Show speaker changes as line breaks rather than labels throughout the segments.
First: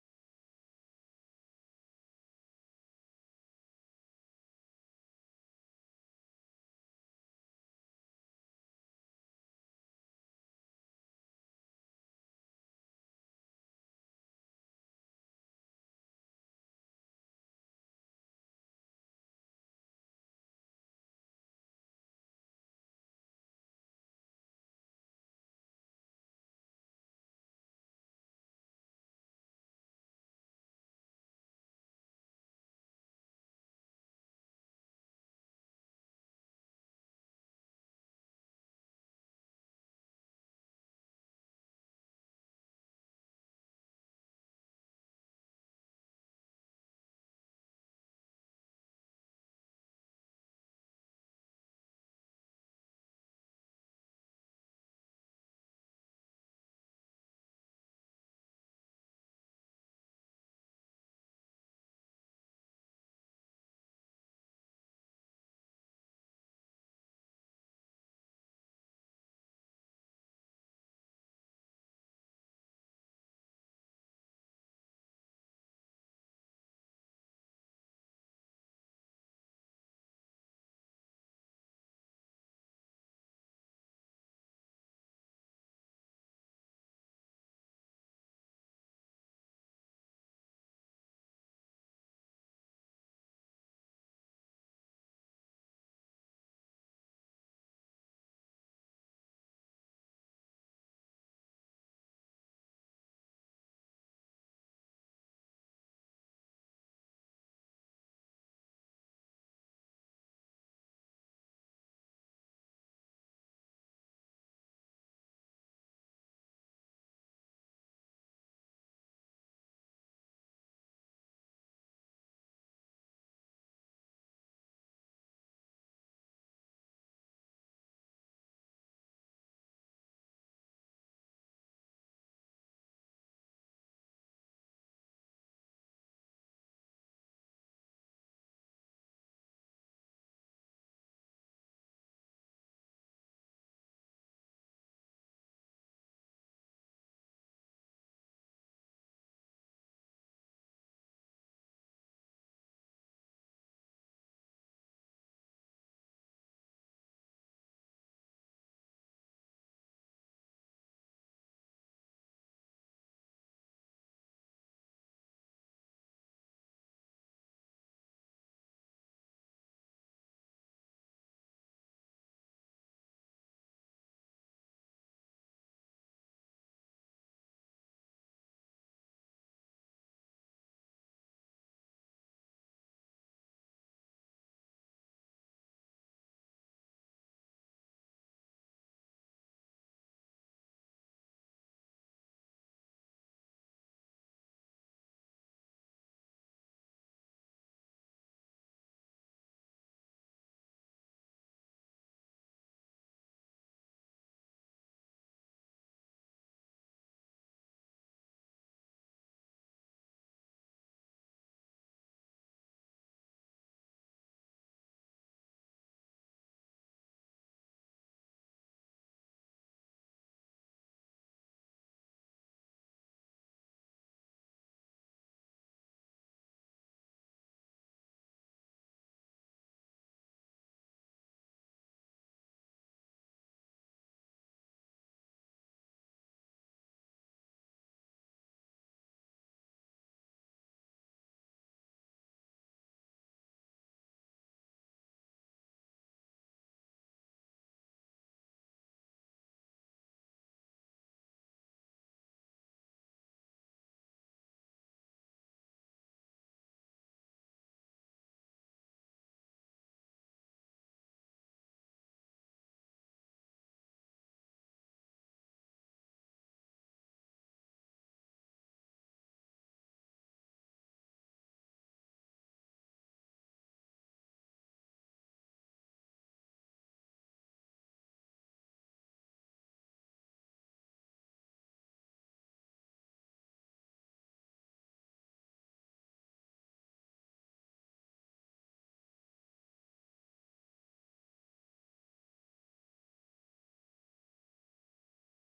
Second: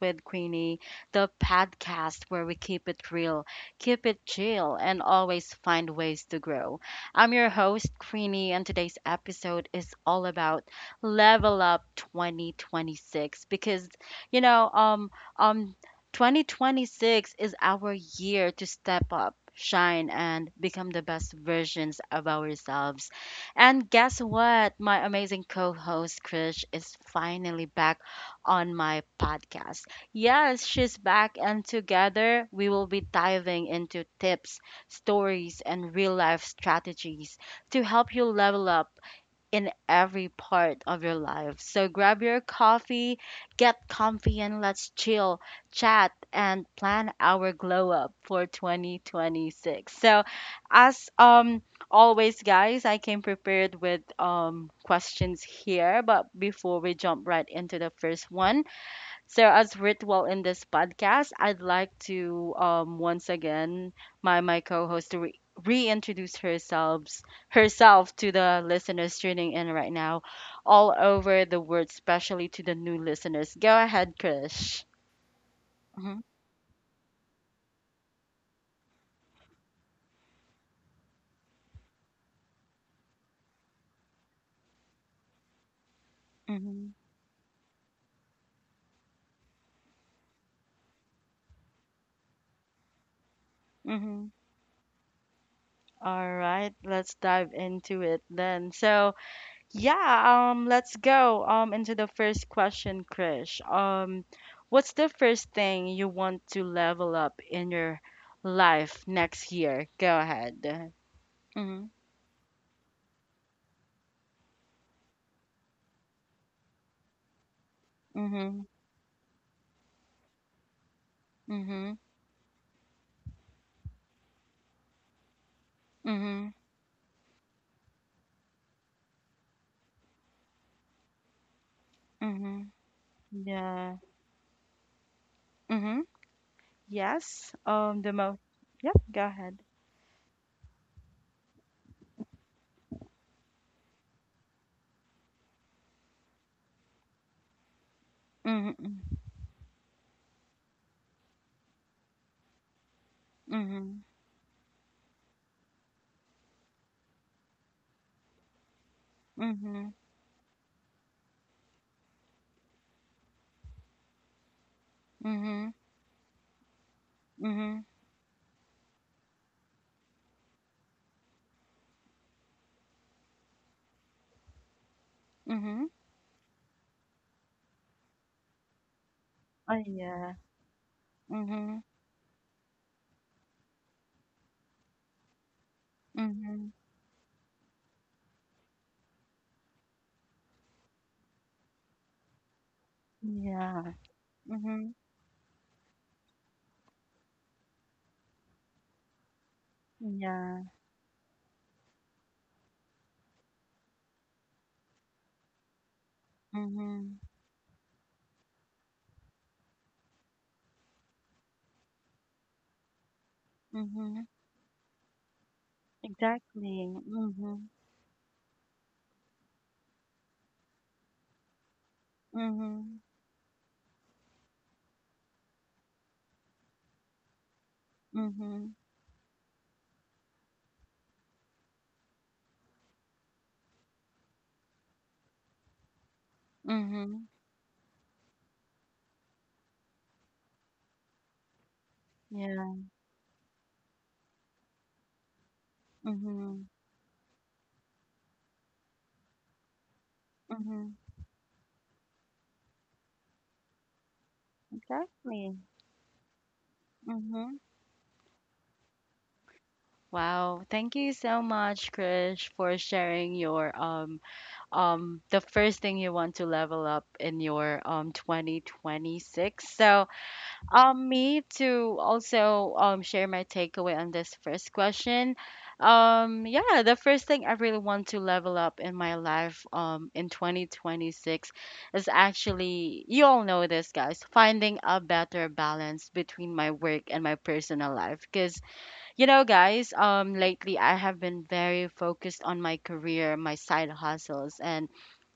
with Queenie, the podcast where we keep it real, keep it chill, and always find ways to grow. I'm your host, Queenie, and today's episode is all about Level Up 2026 because, you know, um, um, 2026 is our year to step up, shine, and become the best versions of ourselves. And guess what? My amazing co host, Krish, is finally back on my podcast. Yes, she's back, and together we will be diving into tips, stories, and real life strategies to help you level up in every part of your life. So grab your coffee, get comfy, and let's chill, chat, and plan our glow up for 2026. So, as always, guys, I came prepared with questions here, but before we jump right into the first one, so as ritual in this podcast, I'd like to once again my co-host to reintroduce herself to the listeners tuning in right now, all over the world, especially to the new listeners. Go ahead, Krish. Mm-hmm, mm-hmm, hmm. All right, let's dive into it then. So yeah, let's go into the first question, Krish. What's the first thing you want to level up in your life next year? Go ahead. Mhm. Mhm. Mhm. Mhm. Mhm. Yeah. Mhm. Yes. The most. Yep. Go ahead. Mhm. Mhm. Mhm. Mhm. Mhm. Mhm. Oh yeah. Mhm. Mhm. Yeah. Mhm. Yeah. Mhm. Mhm. Exactly. Mhm. Mhm. Mhm. Mhm. Yeah. Mhm. Mhm. Exactly. Mhm. Wow. Thank you so much, Krish, for sharing your the first thing you want to level up in your 2026. So me to also share my takeaway on this first question. yeah, the first thing I really want to level up in my life in 2026 is actually, you all know this guys, finding a better balance between my work and my personal life. Because you know, guys, lately I have been very focused on my career, my side hustles, and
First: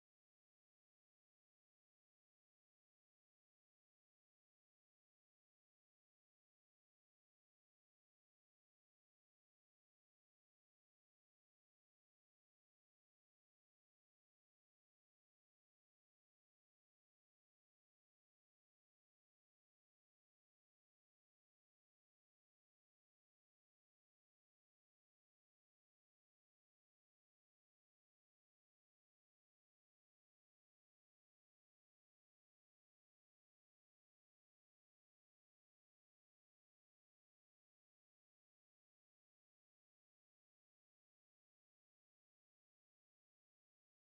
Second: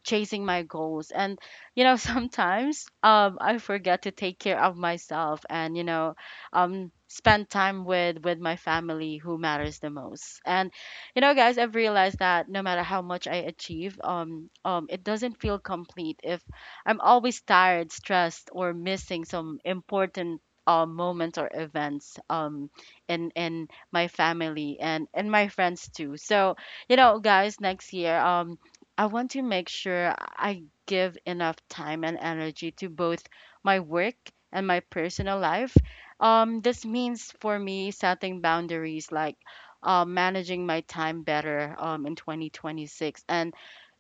chasing my goals. And, you know, sometimes I forget to take care of myself and, you know, spend time with my family who matters the most. And, you know, guys, I've realized that no matter how much I achieve, it doesn't feel complete if I'm always tired, stressed, or missing some important moments or events in my family and my friends too. So, you know, guys, next year I want to make sure I give enough time and energy to both my work and my personal life. This means for me setting boundaries, like managing my time better in 2026, and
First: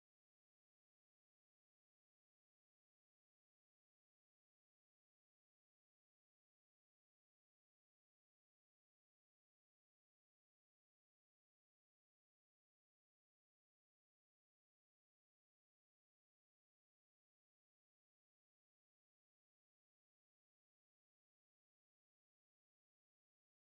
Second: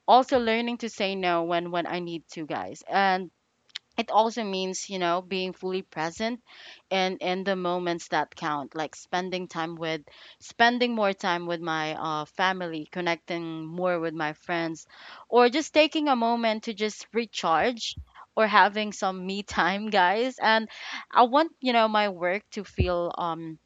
also learning to say no when I need to, guys. And it also means, you know, being fully present and in the moments that count, like spending more time with my family, connecting more with my friends, or just taking a moment to just recharge or having some me time guys. And I want, you know, my work to feel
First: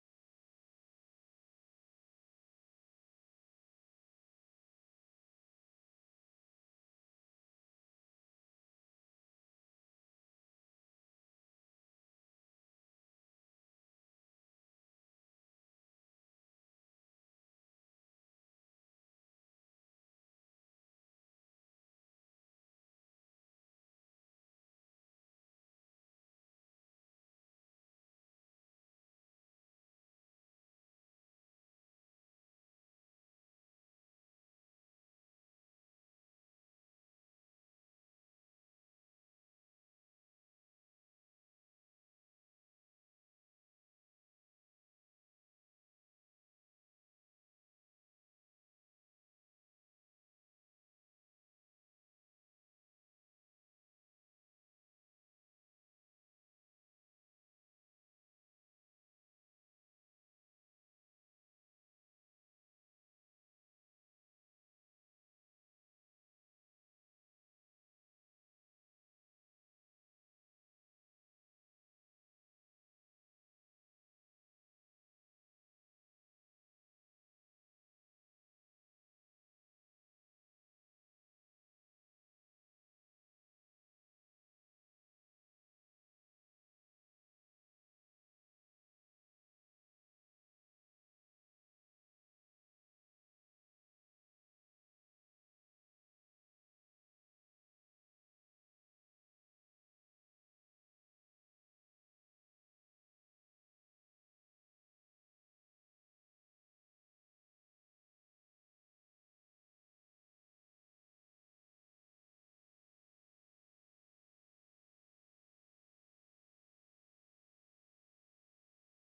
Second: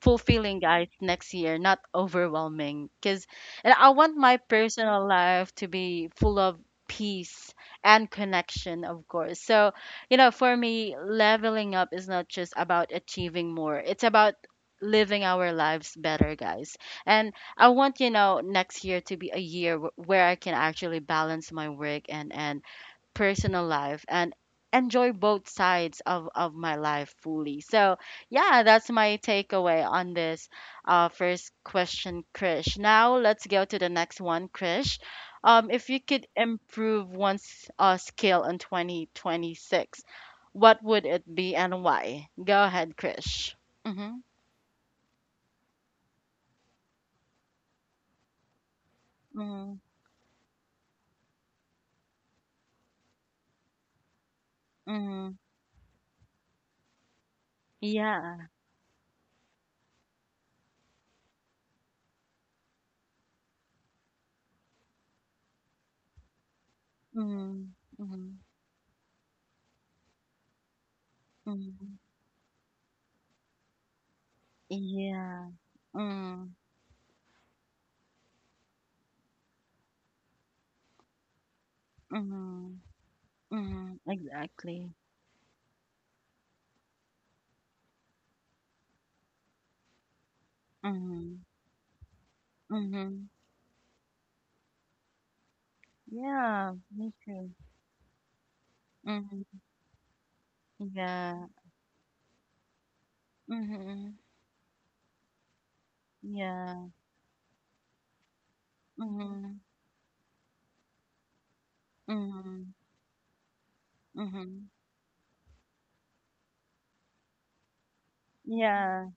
fulfilling, guys, next year, not overwhelming. Because and I want my personal life to be full of peace and connection, of course. So you know, for me, leveling up is not just about achieving more, it's about living our lives better, guys. And I want, you know, next year to be a year where I can actually balance my work and personal life and enjoy both sides of my life fully. So, yeah, that's my takeaway on this first question, Krish. Now, let's go to the next one, Krish. If you could improve one's skill in 2026, what would it be and why? Go ahead, Krish. Mm-hmm, mm-hmm, mm-hmm. Yeah. Mm-hmm, mm-hmm, mm-hmm. Yeah. Mm-hmm, mm-hmm. Mhm, exactly. Mhm, mhm. Yeah, me too. Mhm. Yeah. Mhm. Yeah. Mhm. Mhm. Mhm. Yeah.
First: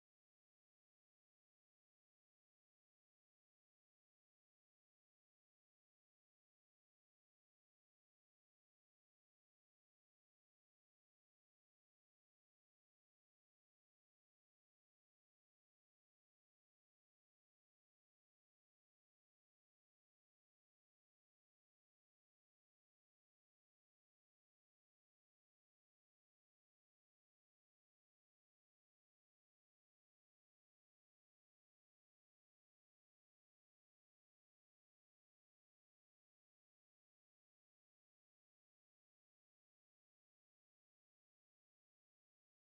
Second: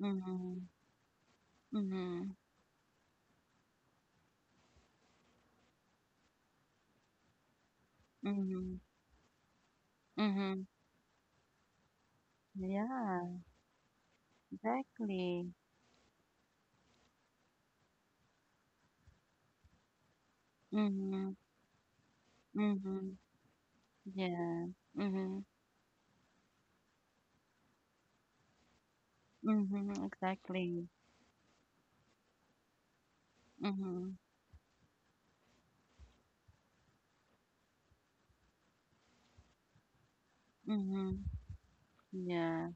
Mhm. Mhm. Mhm. Mhm. Yeah, exactly. Mhm. Mhm. Yeah. Mhm. Mhm. Exactly. Mhm. Mhm. Yeah.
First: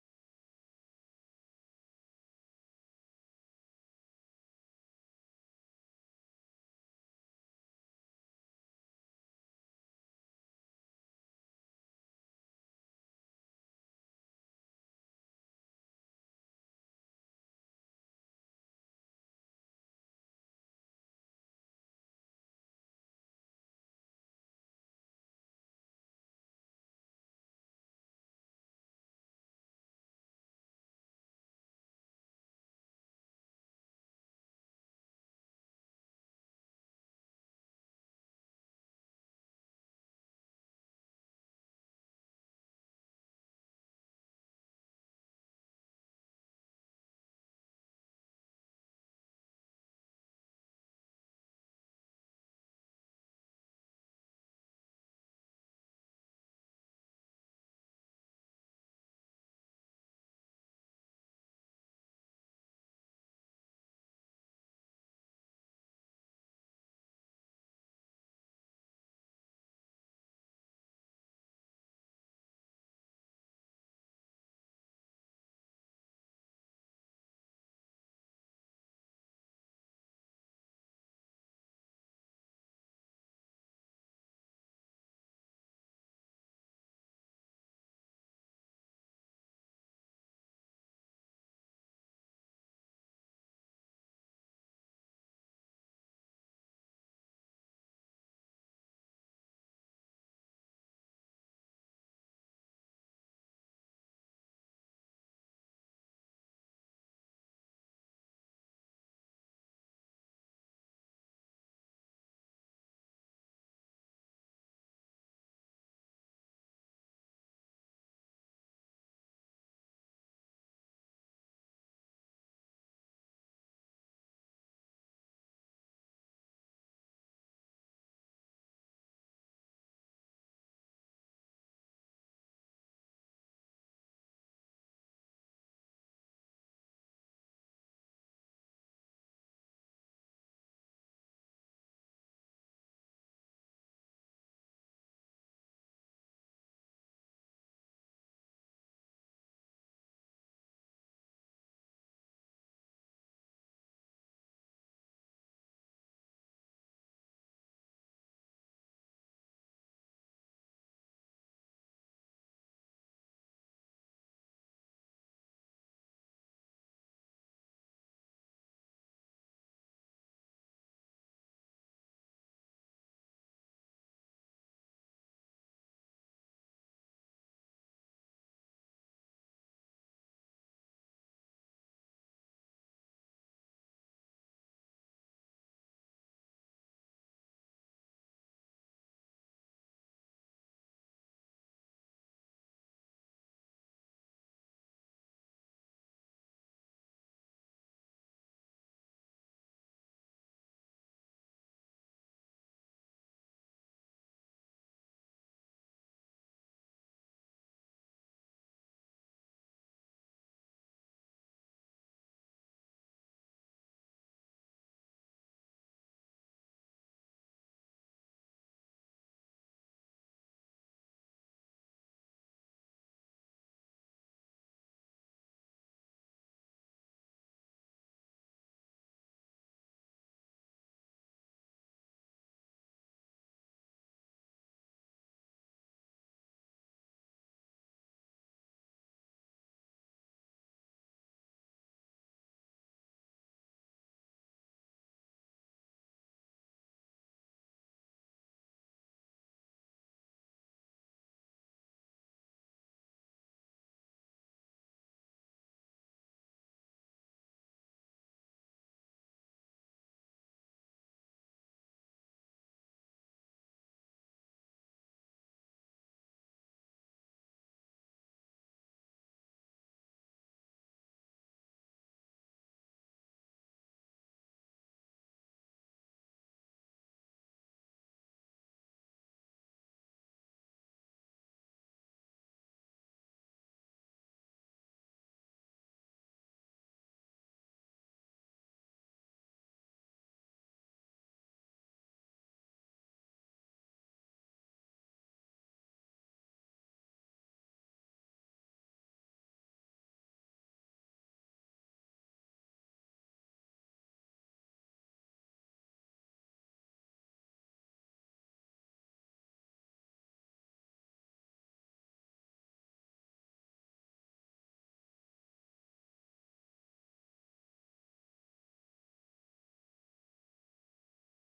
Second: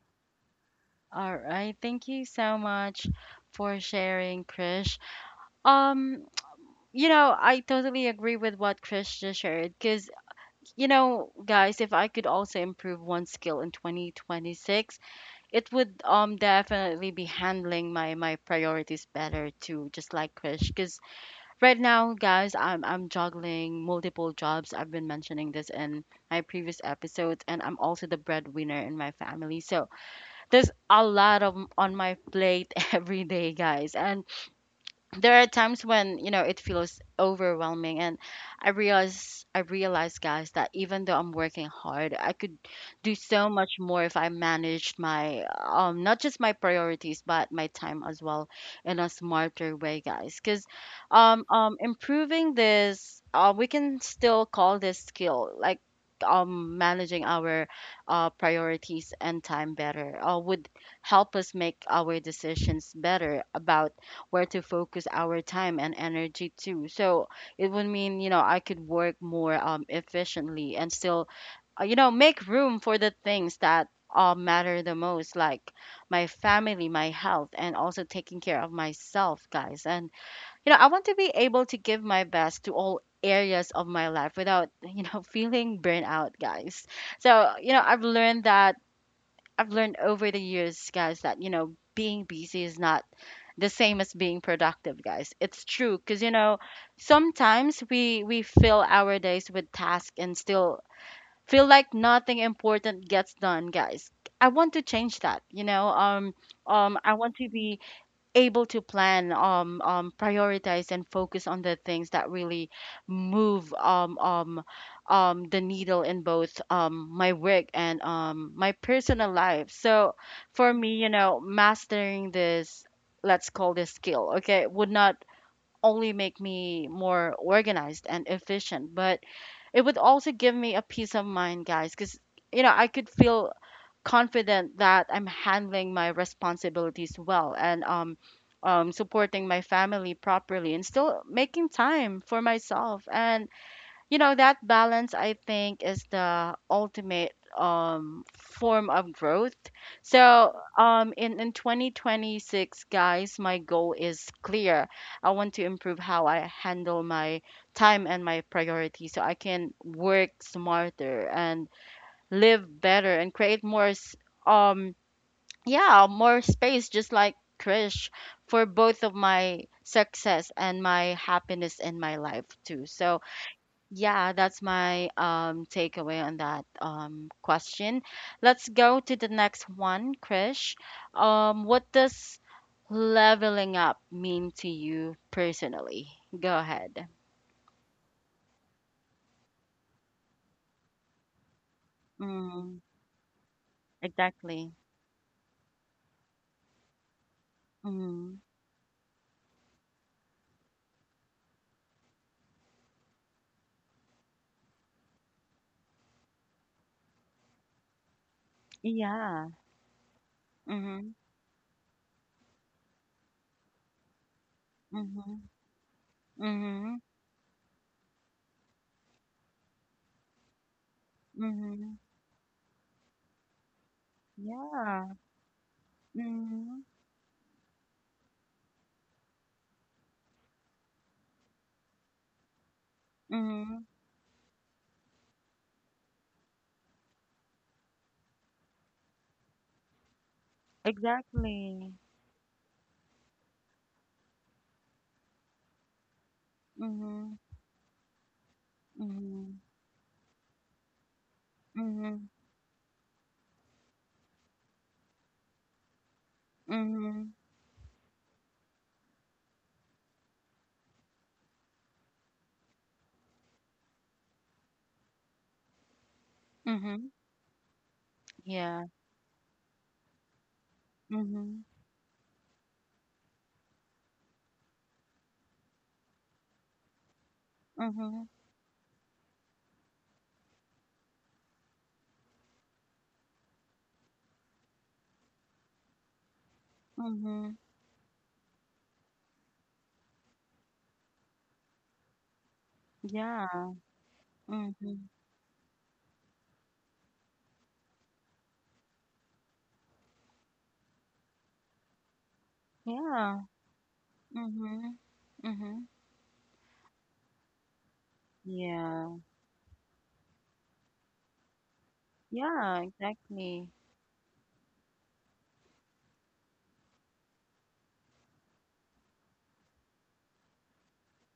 All right. Thank you so much for sharing, Krish. Um, You know, I totally agree with what Chris just shared. Because, you know, guys, if I could also improve one skill in 2026, it would definitely be handling my priorities better too, just like Chris. Because right now, guys, I'm juggling multiple jobs. I've been mentioning this in my previous episodes, and I'm also the breadwinner in my family. So there's a lot of on my plate every day, guys, and there are times when, you know, it feels overwhelming. And I realize, guys, that even though I'm working hard, I could do so much more if I managed my not just my priorities but my time as well in a smarter way, guys. Because improving this, we can still call this skill, like managing our priorities and time better, would help us make our decisions better about where to focus our time and energy to. So it would mean, you know, I could work more efficiently and still, you know, make room for the things that matter the most, like my family, my health, and also taking care of myself, guys. And, you know, I want to be able to give my best to all areas of my life without, you know, feeling burnout, guys. So, you know, I've learned over the years, guys, that, you know, being busy is not the same as being productive, guys. It's true, because you know, sometimes we fill our days with tasks and still feel like nothing important gets done, guys. I want to change that, you know. I want to be able to plan, prioritize, and focus on the things that really move the needle in both my work and my personal life. So for me, you know, mastering this, let's call this skill, okay, would not only make me more organized and efficient, but it would also give me a peace of mind, guys, because you know I could feel confident that I'm handling my responsibilities well and supporting my family properly and still making time for myself. And, you know, that balance, I think, is the ultimate form of growth. So, in 2026, guys, my goal is clear. I want to improve how I handle my time and my priorities so I can work smarter and live better and create more um yeah, more space, just like Krish, for both of my success and my happiness in my life too. So yeah, that's my takeaway on that question. Let's go to the next one, Krish. What does leveling up mean to you personally? Go ahead. Mm, exactly. Mm, yeah. Mm-hmm, mm-hmm. Mm-hmm. Mhm. Yeah. Mhm. Mhm. Exactly. Mhm. Mhm. Mhm. Mhm. Mhm. Yeah. Mhm. Mhm. Mhm. Yeah. Mhm. Yeah. Mhm. Mhm. Yeah. Yeah. Exactly.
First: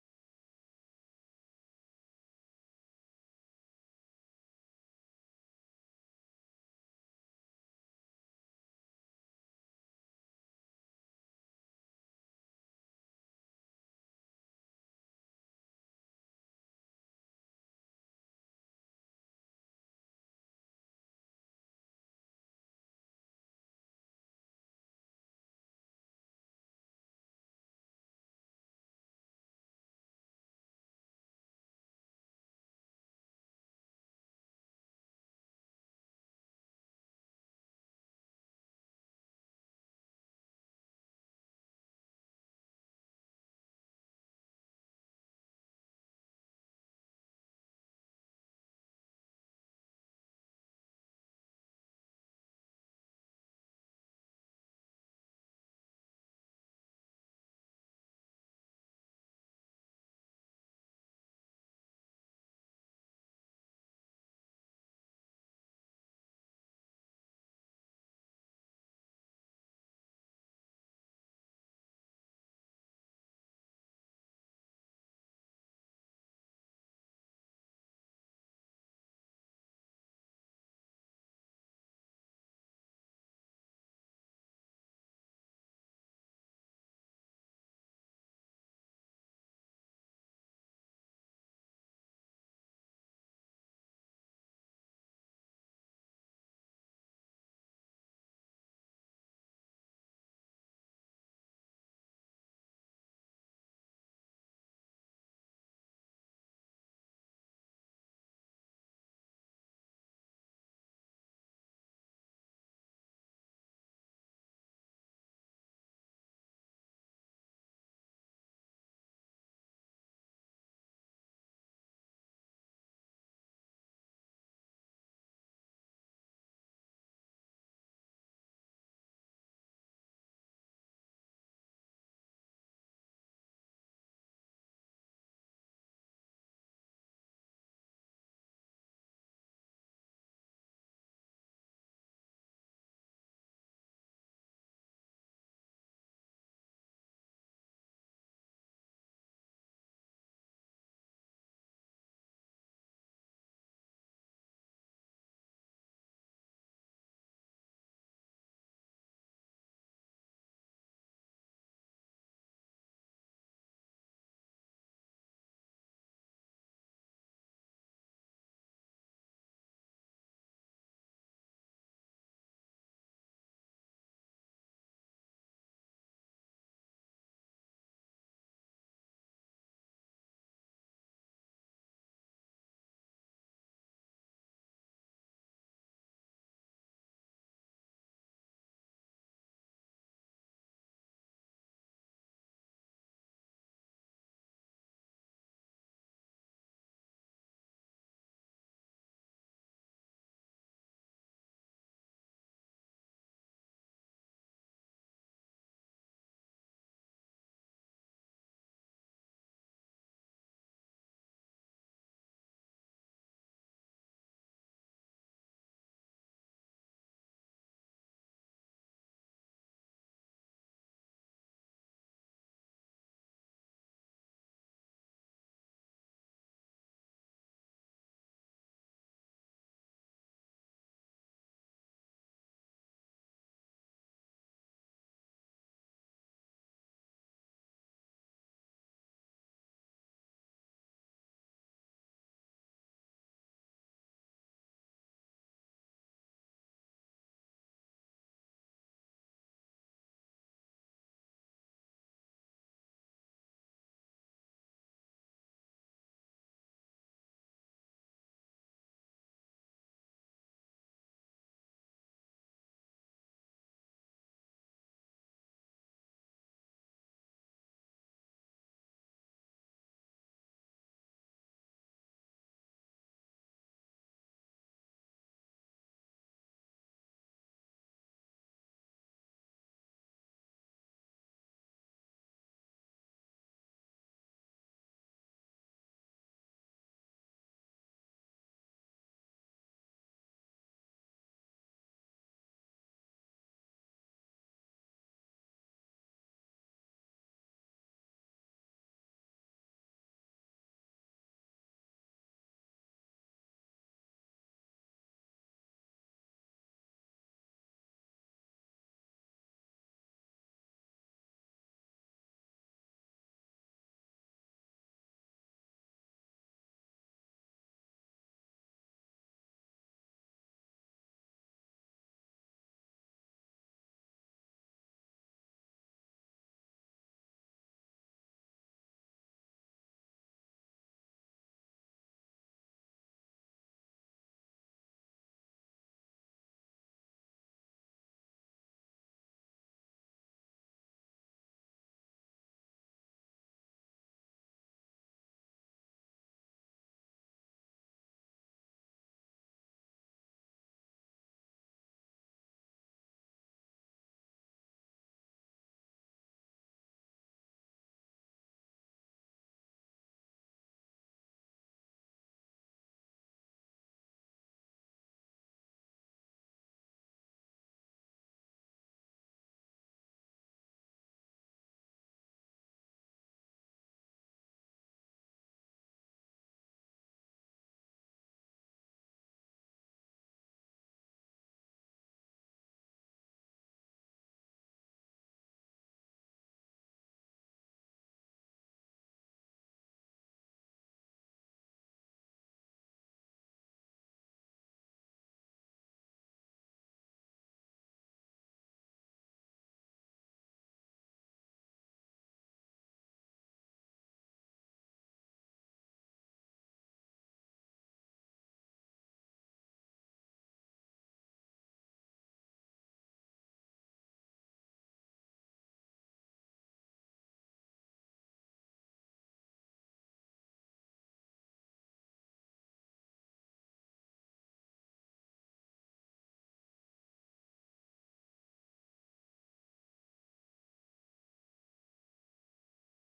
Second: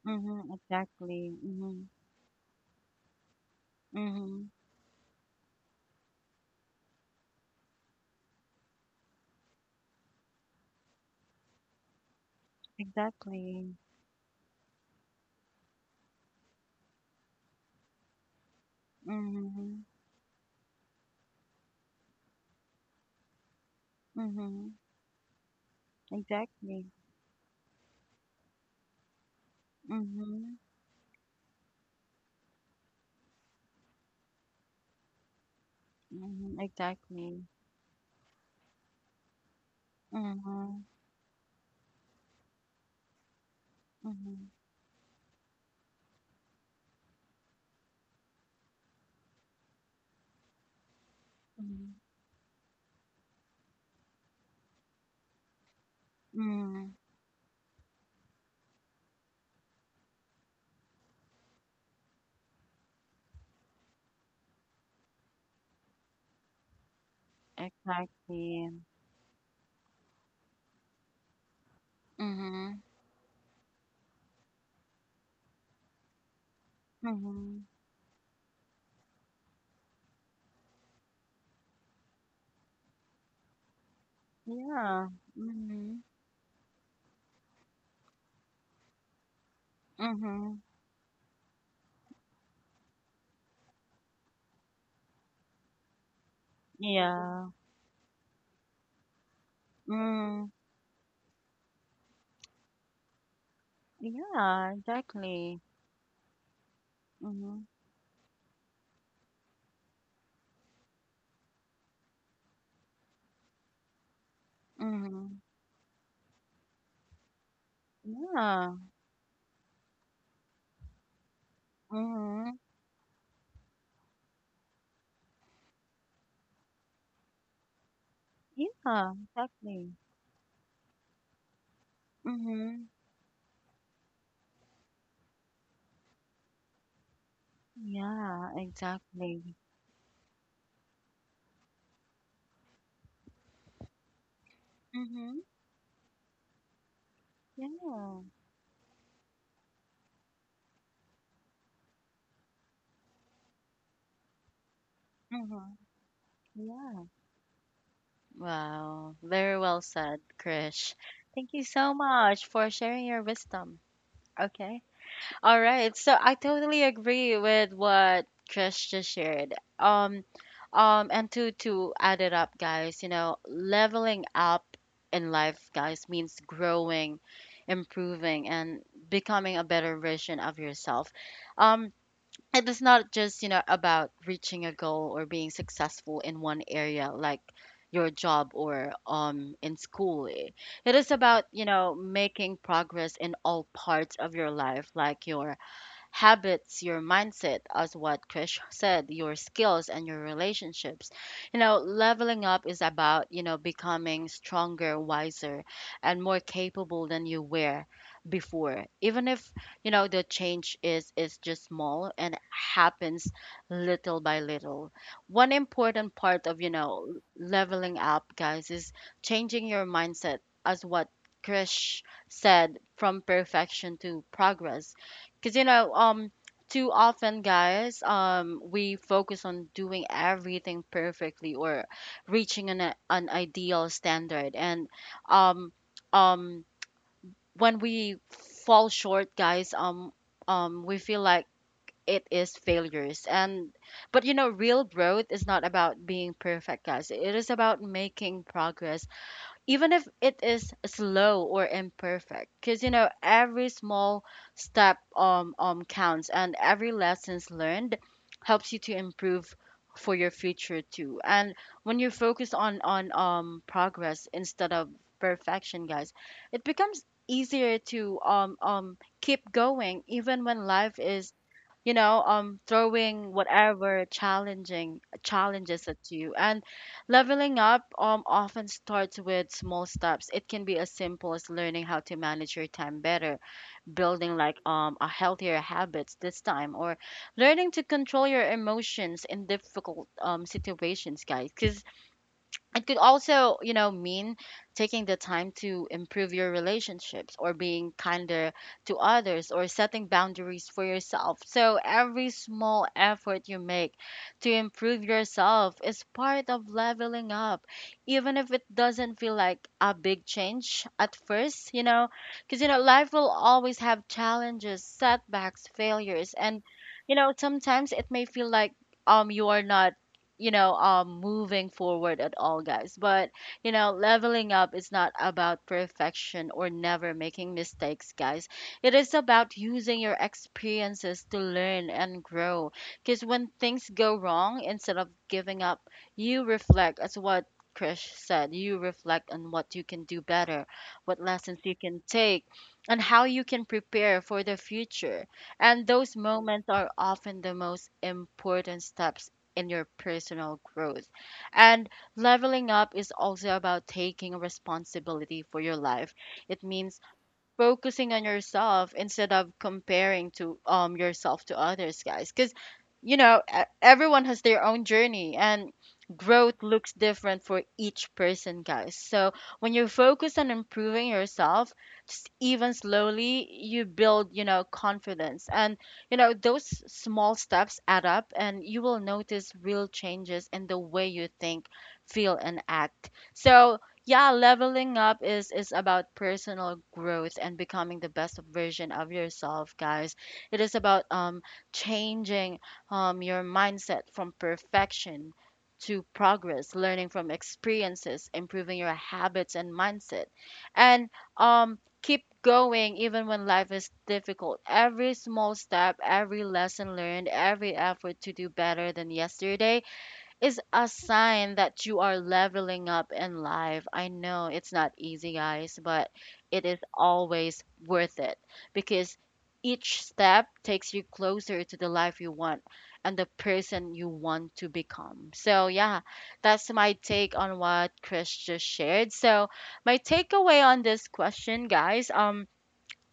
Mhm. Exactly. Mhm. Mhm. Exactly. Mhm. Mhm. Exactly. Mhm. Mhm. Exactly. Mhm. Mhm. Mhm. Mm. Exactly. Mhm. Mhm. Yeah. Mhm. Mhm. Yeah. Mm. Yeah, exactly. Mhm. Mhm. Yeah. Mhm. Yeah, exactly. Mhm. Yeah, exactly. Mhm. Yeah. Mhm. Yeah. Wow. Very well said, Krish. Thank you so much for sharing your wisdom. Okay. All right, so I totally agree with what Trish just shared. And to add it up, guys, you know, leveling up in life, guys, means growing, improving, and becoming a better version of yourself. Um, it is not just, you know, about reaching a goal or being successful in one area, like your job or in school. It is about, you know, making progress in all parts of your life, like your habits, your mindset, as what Krish said, your skills and your relationships. You know, leveling up is about, you know, becoming stronger, wiser, and more capable than you were before. Even if, you know, the change is just small and happens little by little. One important part of, you know, leveling up, guys, is changing your mindset, as what Krish said, from perfection to progress. Because you know, too often, guys, we focus on doing everything perfectly or reaching an ideal standard, and um, um, when we fall short, guys, we feel like it is failures. And but you know, real growth is not about being perfect, guys, it is about making progress even if it is slow or imperfect. Because you know, every small step counts, and every lessons learned helps you to improve for your future too. And when you focus on progress instead of perfection, guys, it becomes easier to keep going even when life is, you know, throwing whatever challenging challenges at you. And leveling up often starts with small steps. It can be as simple as learning how to manage your time better, building a healthier habits this time, or learning to control your emotions in difficult situations, guys. Because it could also mean taking the time to improve your relationships or being kinder to others or setting boundaries for yourself, so every small effort you make to improve yourself is part of leveling up, even if it doesn't feel like a big change at first. Because you know, life will always have challenges, setbacks, failures, and you know, sometimes it may feel like you are not moving forward at all, guys. But you know, leveling up is not about perfection or never making mistakes, guys. It is about using your experiences to learn and grow. Because when things go wrong, instead of giving up, you reflect as what Krish said. You reflect on what you can do better, what lessons you can take, and how you can prepare for the future. And those moments are often the most important steps in your personal growth. And leveling up is also about taking responsibility for your life. It means focusing on yourself instead of comparing to yourself to others, guys, because you know, everyone has their own journey and growth looks different for each person, guys. So when you focus on improving yourself, just even slowly, you build, you know, confidence, and you know, those small steps add up and you will notice real changes in the way you think, feel, and act. So yeah, leveling up is about personal growth and becoming the best version of yourself, guys. It is about changing your mindset from perfection to progress, learning from experiences, improving your habits and mindset, and keep going even when life is difficult. Every small step, every lesson learned, every effort to do better than yesterday is a sign that you are leveling up in life. I know it's not easy, guys, but it is always worth it, because each step takes you closer to the life you want and the person you want to become. So yeah, that's my take on what Chris just shared. So my takeaway on this question, guys,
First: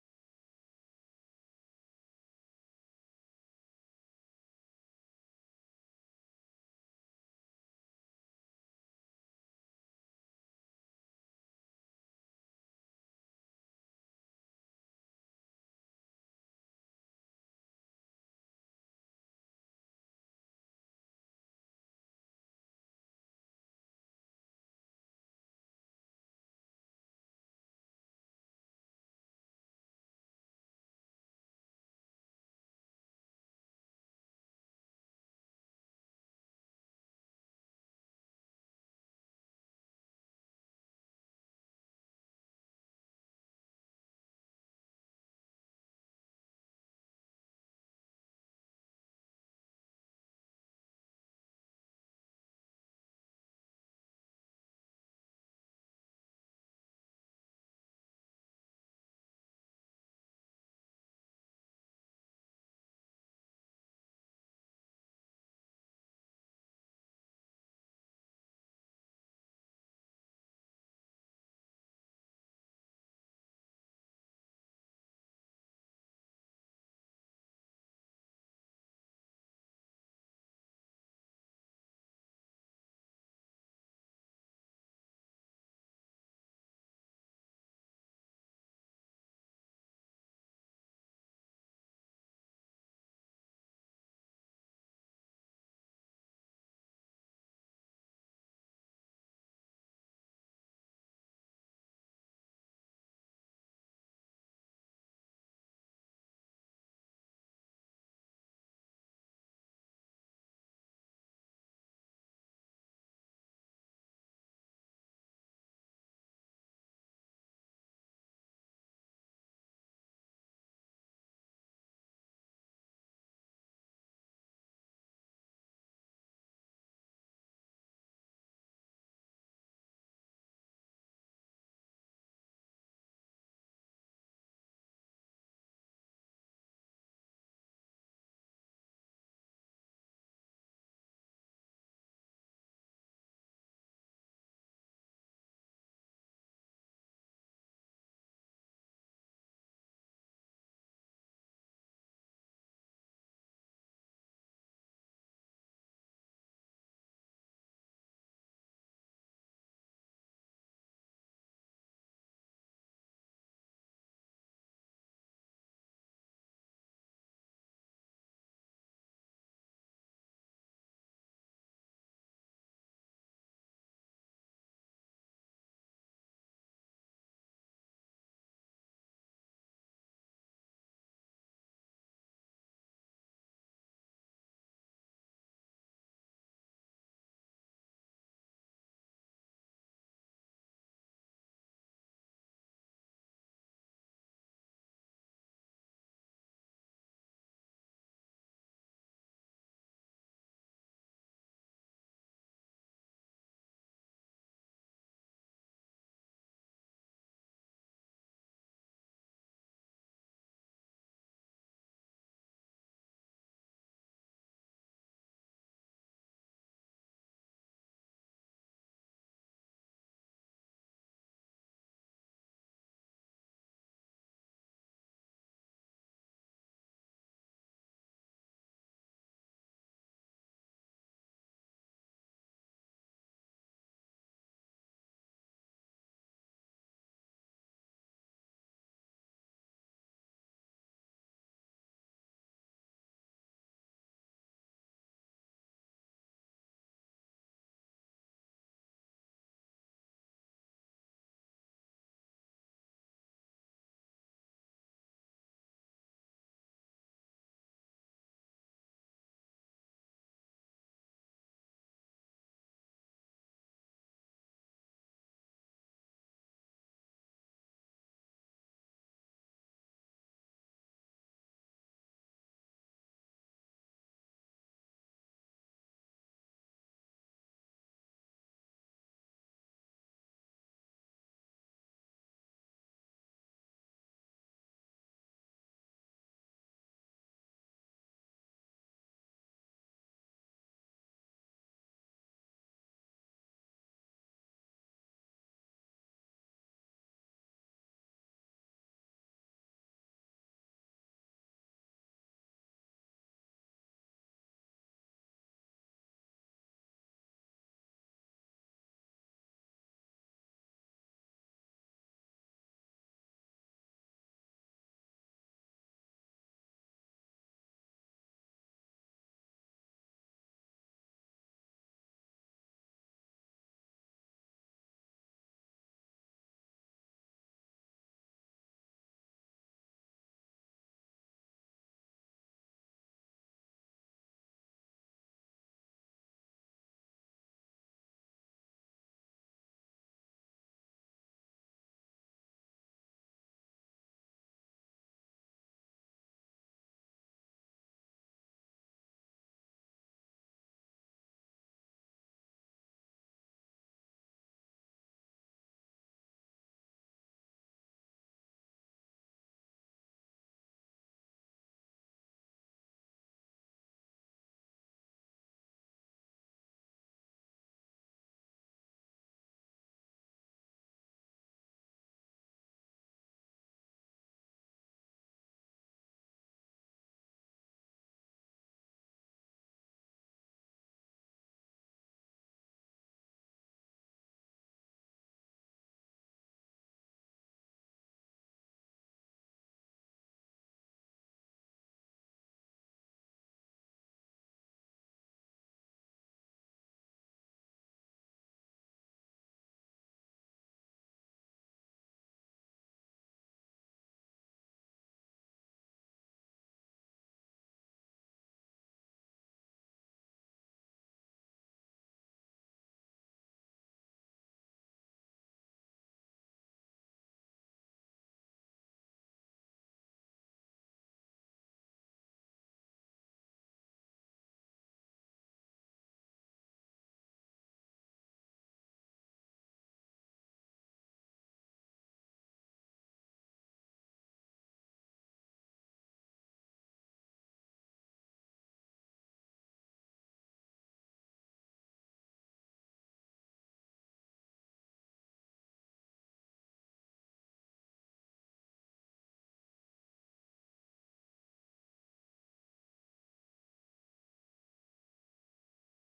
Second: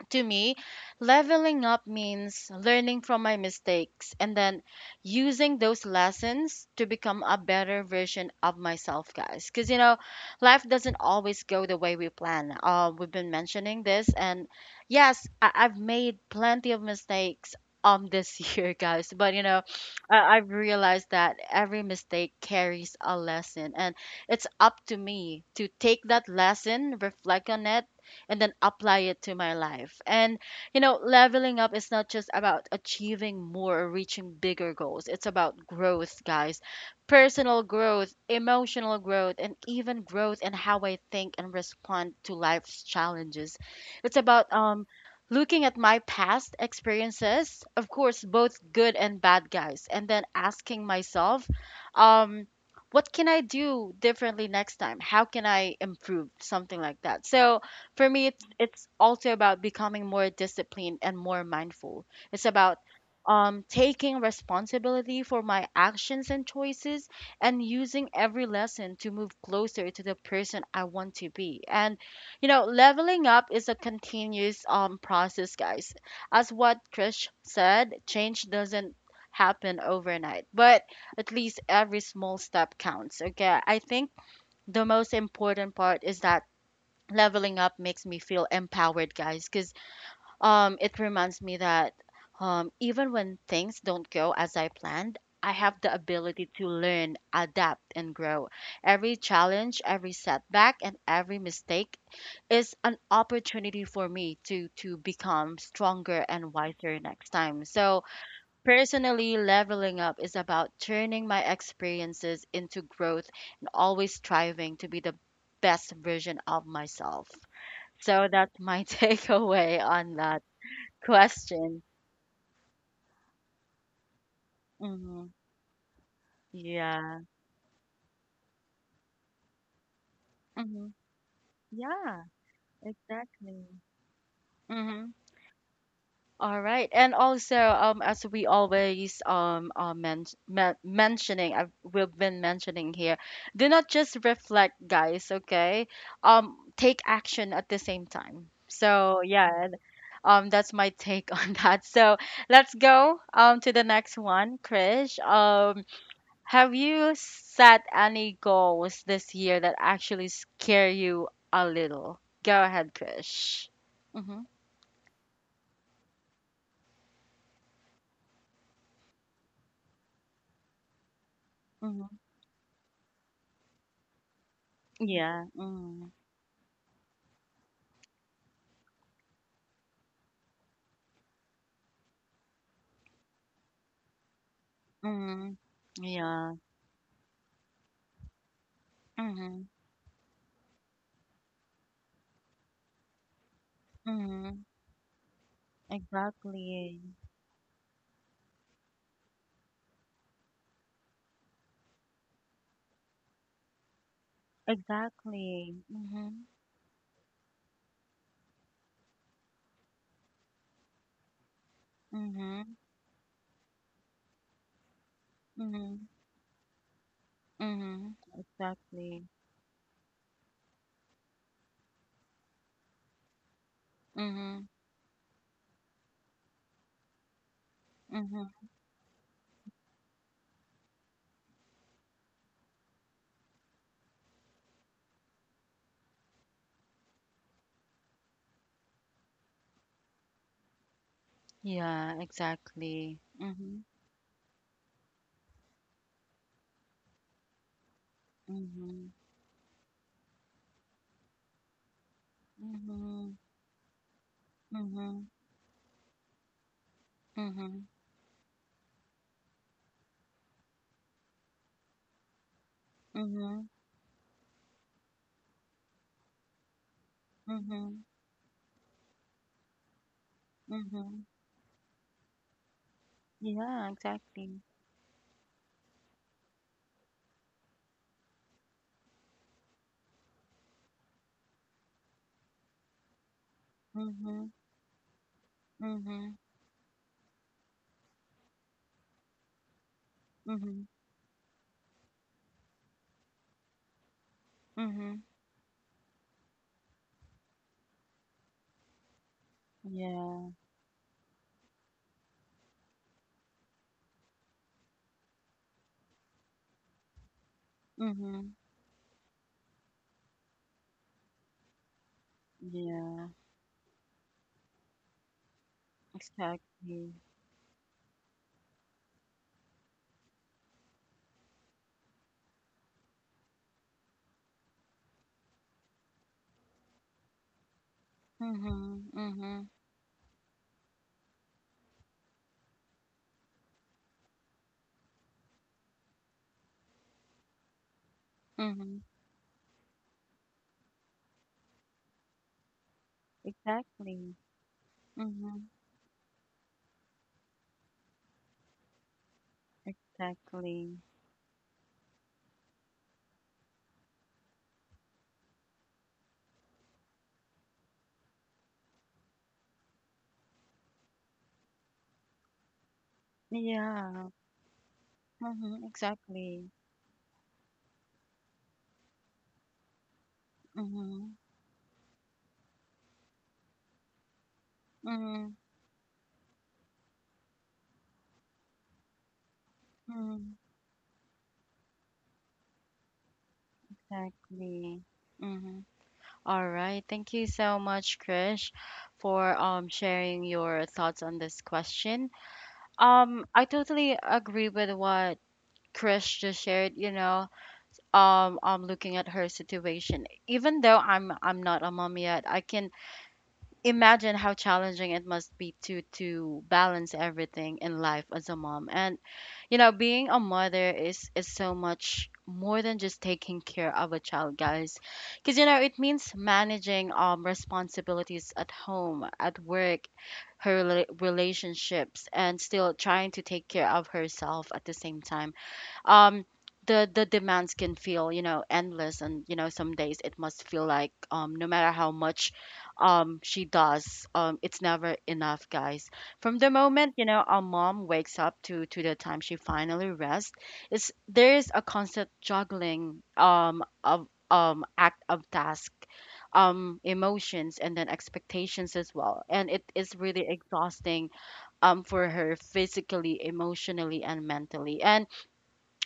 to me, leveling up means learning from my mistakes and then using those lessons to become a better version of myself, guys. Because, you know, life doesn't always go the way we plan. We've been mentioning this, and yes, I've made plenty of mistakes. This year, guys, but you know, I've realized that every mistake carries a lesson, and it's up to me to take that lesson, reflect on it, and then apply it to my life. And, you know, leveling up is not just about achieving more or reaching bigger goals. It's about growth, guys. Personal growth, emotional growth, and even growth in how I think and respond to life's challenges. It's about, looking at my past experiences, of course, both good and bad, guys, and then asking myself, um what can I do differently next time? How can I improve something like that? So for me, it's also about becoming more disciplined and more mindful. It's about taking responsibility for my actions and choices and using every lesson to move closer to the person I want to be. And, you know, leveling up is a continuous process, guys. As what Krish said, change doesn't happen overnight, but at least every small step counts. Okay, I think the most important part is that leveling up makes me feel empowered, guys, because it reminds me that even when things don't go as I planned, I have the ability to learn, adapt, and grow. Every challenge, every setback, and every mistake is an opportunity for me to become stronger and wiser next time. So personally, leveling up is about turning my experiences into growth and always striving to be the best version of myself. So that's my takeaway on that question. Hmm. Yeah. Hmm. Yeah, exactly. Mm-hmm. All right. And also, as we always are men men mentioning, we've been mentioning here, do not just reflect, guys, okay? Take action at the same time. So yeah, that's my take on that. So let's go to the next one, Krish. Have you set any goals this year that actually scare you a little? Go ahead, Krish. Mm-hmm. Mm-hmm. Yeah. Mm-hmm. Mm-hmm. Yeah. Mm-hmm. Mm-hmm. Exactly. Exactly. Mm-hmm. Mm-hmm. Mm-hmm. Mm-hmm. Exactly. Mm-hmm. Mm-hmm. Yeah, exactly. Mm-hmm. Mm-hmm. Mm-hmm. Mm-hmm. Mm-hmm. Mm-hmm. Mm-hmm. Mm-hmm. Yeah, exactly. Mhm. Mhm. Mhm. Mhm. Yeah. Mhm. Yeah. Exactly. Mhm. Mhm. Mhm. Exactly. Mhm. Exactly. Yeah. Mhm. Exactly. Mhm. Mhm. Mhm. Exactly. Mhm. All right. Thank you so much, Krish, for sharing your thoughts on this question. I totally agree with what Chris just shared, you know, looking at her situation. Even though I'm not a mom yet, I can imagine how challenging it must be to balance everything in life as a mom. And you know, being a mother is so much more than just taking care of a child, guys. Because you know, it means managing responsibilities at home, at work, her relationships, and still trying to take care of herself at the same time. Um, the demands can feel, you know, endless, and you know, some days it must feel like no matter how much she does, it's never enough, guys. From the moment, you know, our mom wakes up to the time she finally rests, it's there is a constant juggling of act of task, emotions, and then expectations as well, and it is really exhausting, for her physically, emotionally, and mentally. And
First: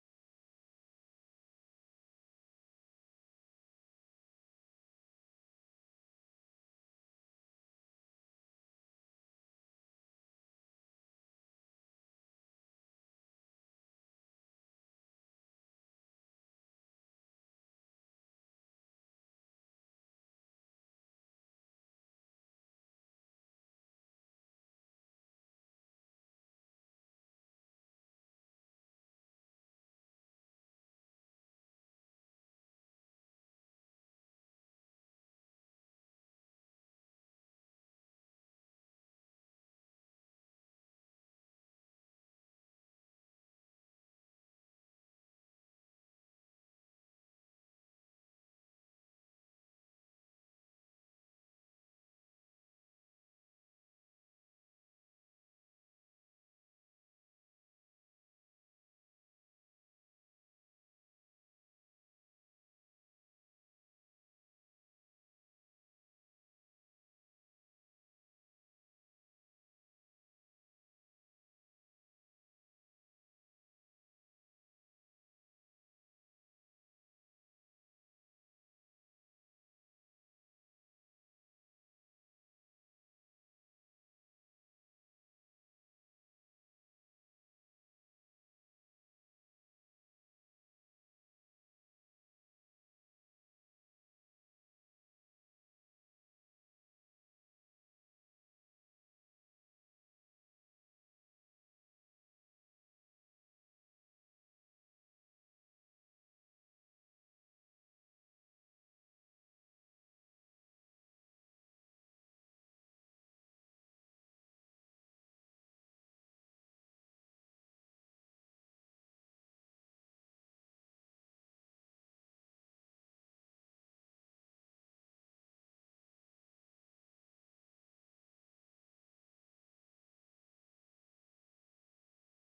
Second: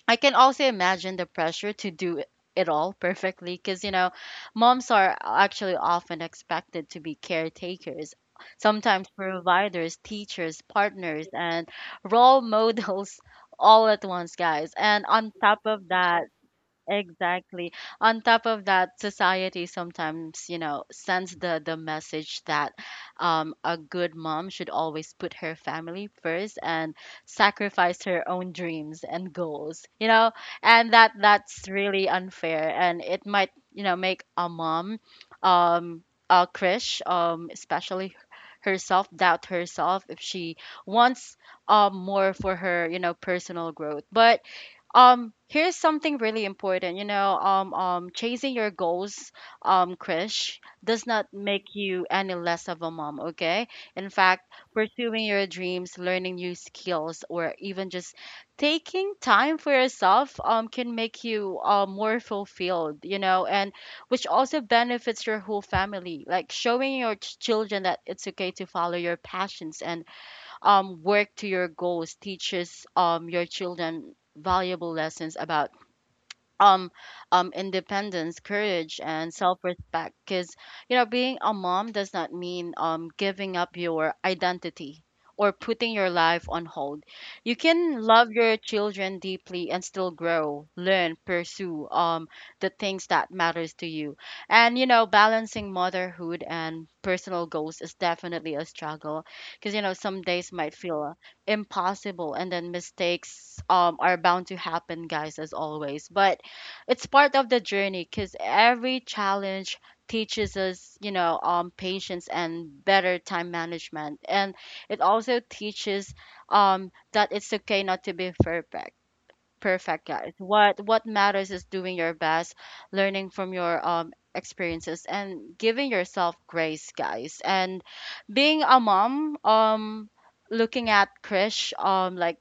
I can also imagine the pressure to do it all perfectly because, you know, moms are actually often expected to be caretakers, sometimes providers, teachers, partners, and role models all at once, guys. And on top of that, exactly. On top of that, society sometimes, you know, sends the message that a good mom should always put her family first and sacrifice her own dreams and goals, you know, and that that's really unfair, and it might, you know, make a mom, um, Krish, especially herself, doubt herself if she wants more for her, you know, personal growth. But here's something really important. You know, chasing your goals, Krish, does not make you any less of a mom. Okay. In fact, pursuing your dreams, learning new skills, or even just taking time for yourself, can make you more fulfilled. You know, and which also benefits your whole family. Like showing your children that it's okay to follow your passions and work to your goals teaches, your children valuable lessons about um independence, courage, and self-respect. Because you know, being a mom does not mean giving up your identity or putting your life on hold. You can love your children deeply and still grow, learn, pursue the things that matters to you. And you know, balancing motherhood and personal goals is definitely a struggle, because you know, some days might feel impossible, and then mistakes are bound to happen, guys, as always. But it's part of the journey, because every challenge teaches us, you know, patience and better time management, and it also teaches that it's okay not to be perfect, guys. What matters is doing your best, learning from your experiences, and giving yourself grace, guys. And being a mom, looking at Krish, like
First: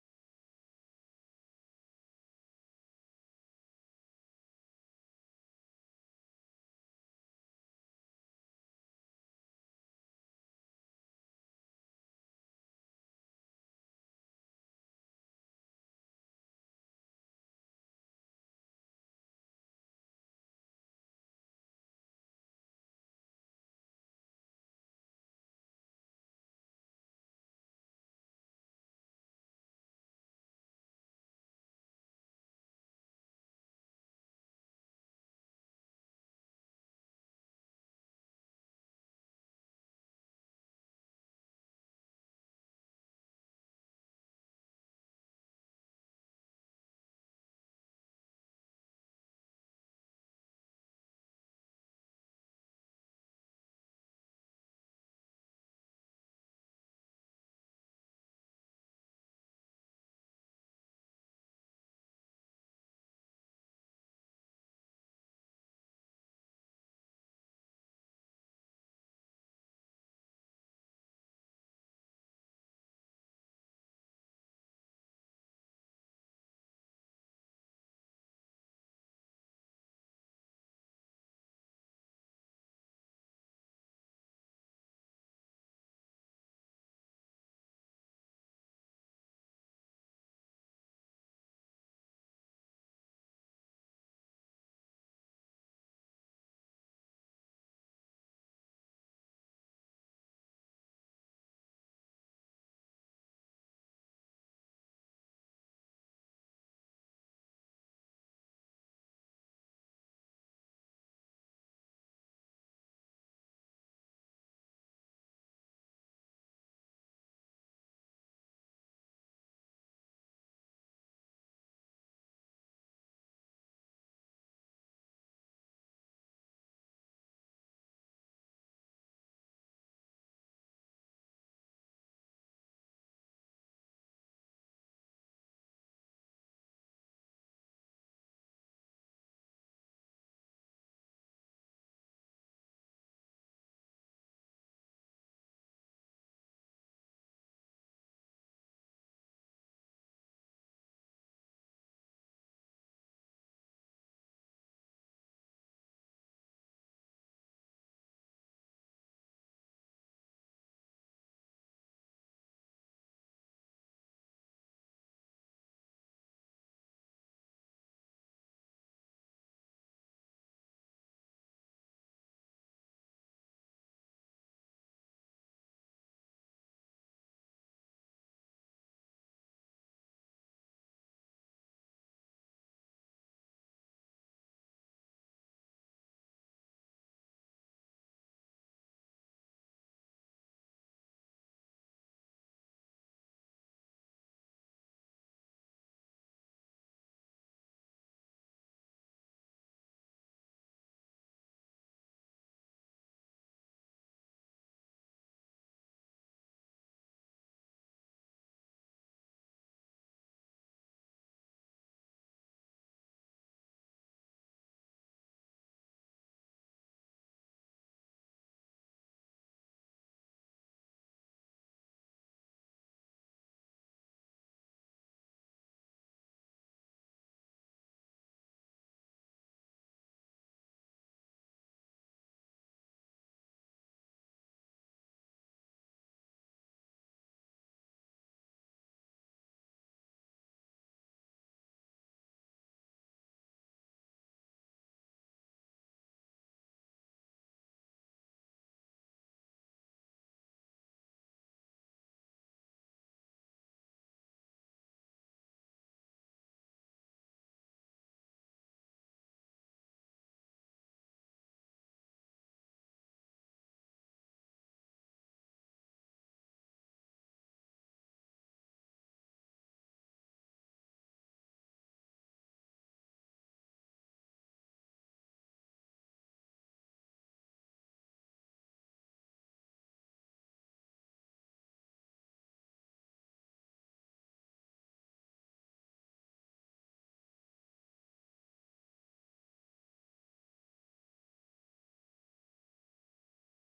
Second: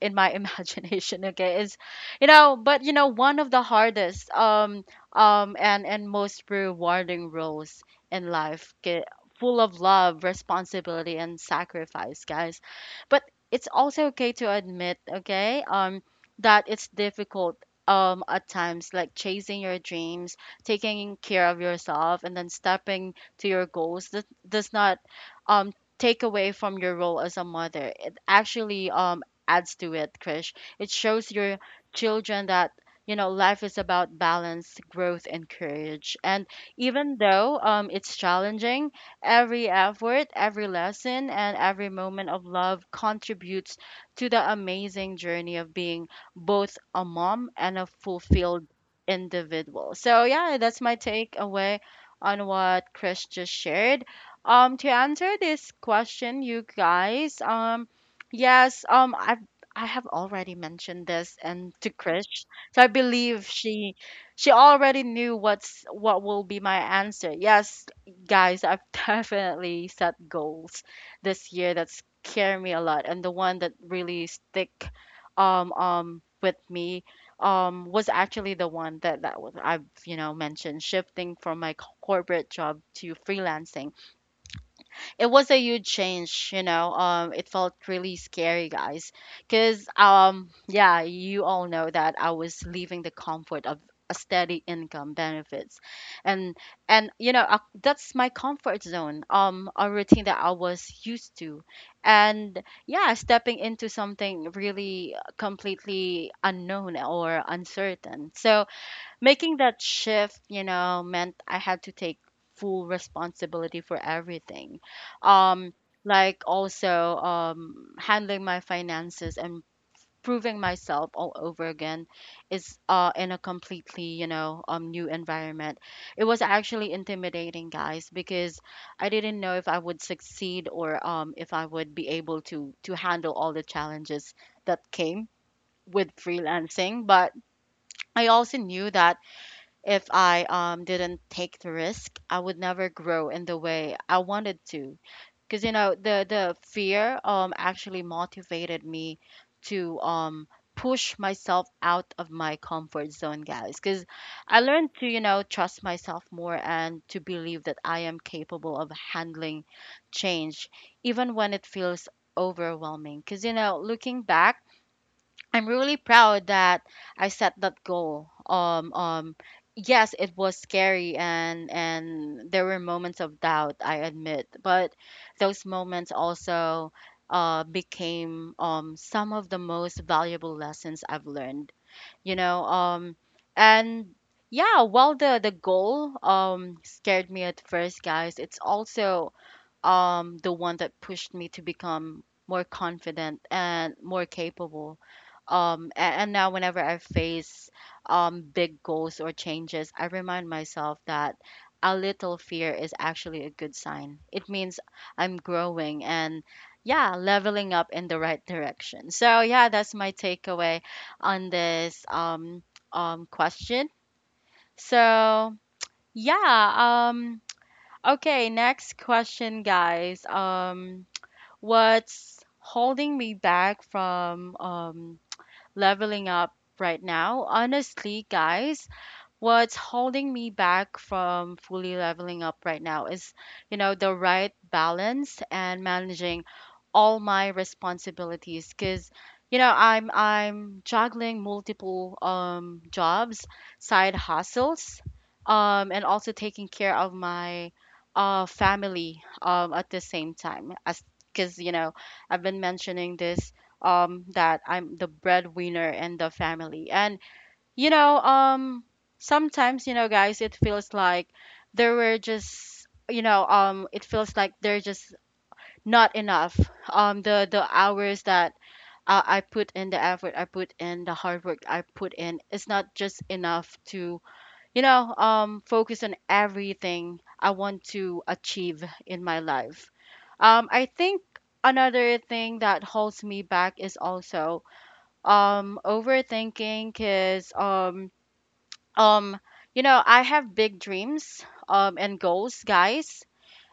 in my imagination, okay, is, you know, but you know, one of the hardest and most rewarding roles in life, okay, full of love, responsibility, and sacrifice, guys. But it's also okay to admit, okay, that it's difficult at times. Like chasing your dreams, taking care of yourself, and then stepping to your goals, that does not um take away from your role as a mother. It actually adds to it, Krish. It shows your children that, you know, life is about balance, growth, and courage. And even though it's challenging, every effort, every lesson, and every moment of love contributes to the amazing journey of being both a mom and a fulfilled individual. So yeah, that's my takeaway on what Chris just shared. To answer this question, you guys, yes, I have already mentioned this and to Krish. So I believe she already knew what's what will be my answer. Yes, guys, I've definitely set goals this year that scare me a lot, and the one that really stick with me was actually the one that that was I've mentioned, shifting from my corporate job to freelancing. It was a huge change, you know. It felt really scary, guys, because yeah, you all know that I was leaving the comfort of a steady income, benefits, and that's my comfort zone, a routine that I was used to, and yeah, stepping into something really completely unknown or uncertain. So making that shift, you know, meant I had to take full responsibility for everything. Um, like also, handling my finances and proving myself all over again is in a completely, new environment. It was actually intimidating, guys, because I didn't know if I would succeed, or if I would be able to handle all the challenges that came with freelancing. But I also knew that if I didn't take the risk, I would never grow in the way I wanted to. Because you know, the fear actually motivated me to push myself out of my comfort zone, guys. Because I learned to, you know, trust myself more and to believe that I am capable of handling change, even when it feels overwhelming. Because you know, looking back, I'm really proud that I set that goal. Yes, it was scary, and there were moments of doubt, I admit, but those moments also became some of the most valuable lessons I've learned. You know, um, and yeah, while the goal scared me at first, guys, it's also the one that pushed me to become more confident and more capable. And now, whenever I face big goals or changes, I remind myself that a little fear is actually a good sign. It means I'm growing and, yeah, leveling up in the right direction. So yeah, that's my takeaway on this question. So yeah, okay, next question, guys. What's holding me back from leveling up right now? Honestly, guys, what's holding me back from fully leveling up right now is, you know, the right balance and managing all my responsibilities. Because you know, I'm juggling multiple jobs, side hustles, and also taking care of my family at the same time. As because you know, I've been mentioning this, that I'm the breadwinner in the family, and you know, um, sometimes, you know, guys, it feels like there were just, it feels like they're just not enough. The hours that I put in, the effort I put in, the hard work I put in, it's not just enough to, focus on everything I want to achieve in my life. I think another thing that holds me back is also overthinking, cause um you know, I have big dreams and goals, guys,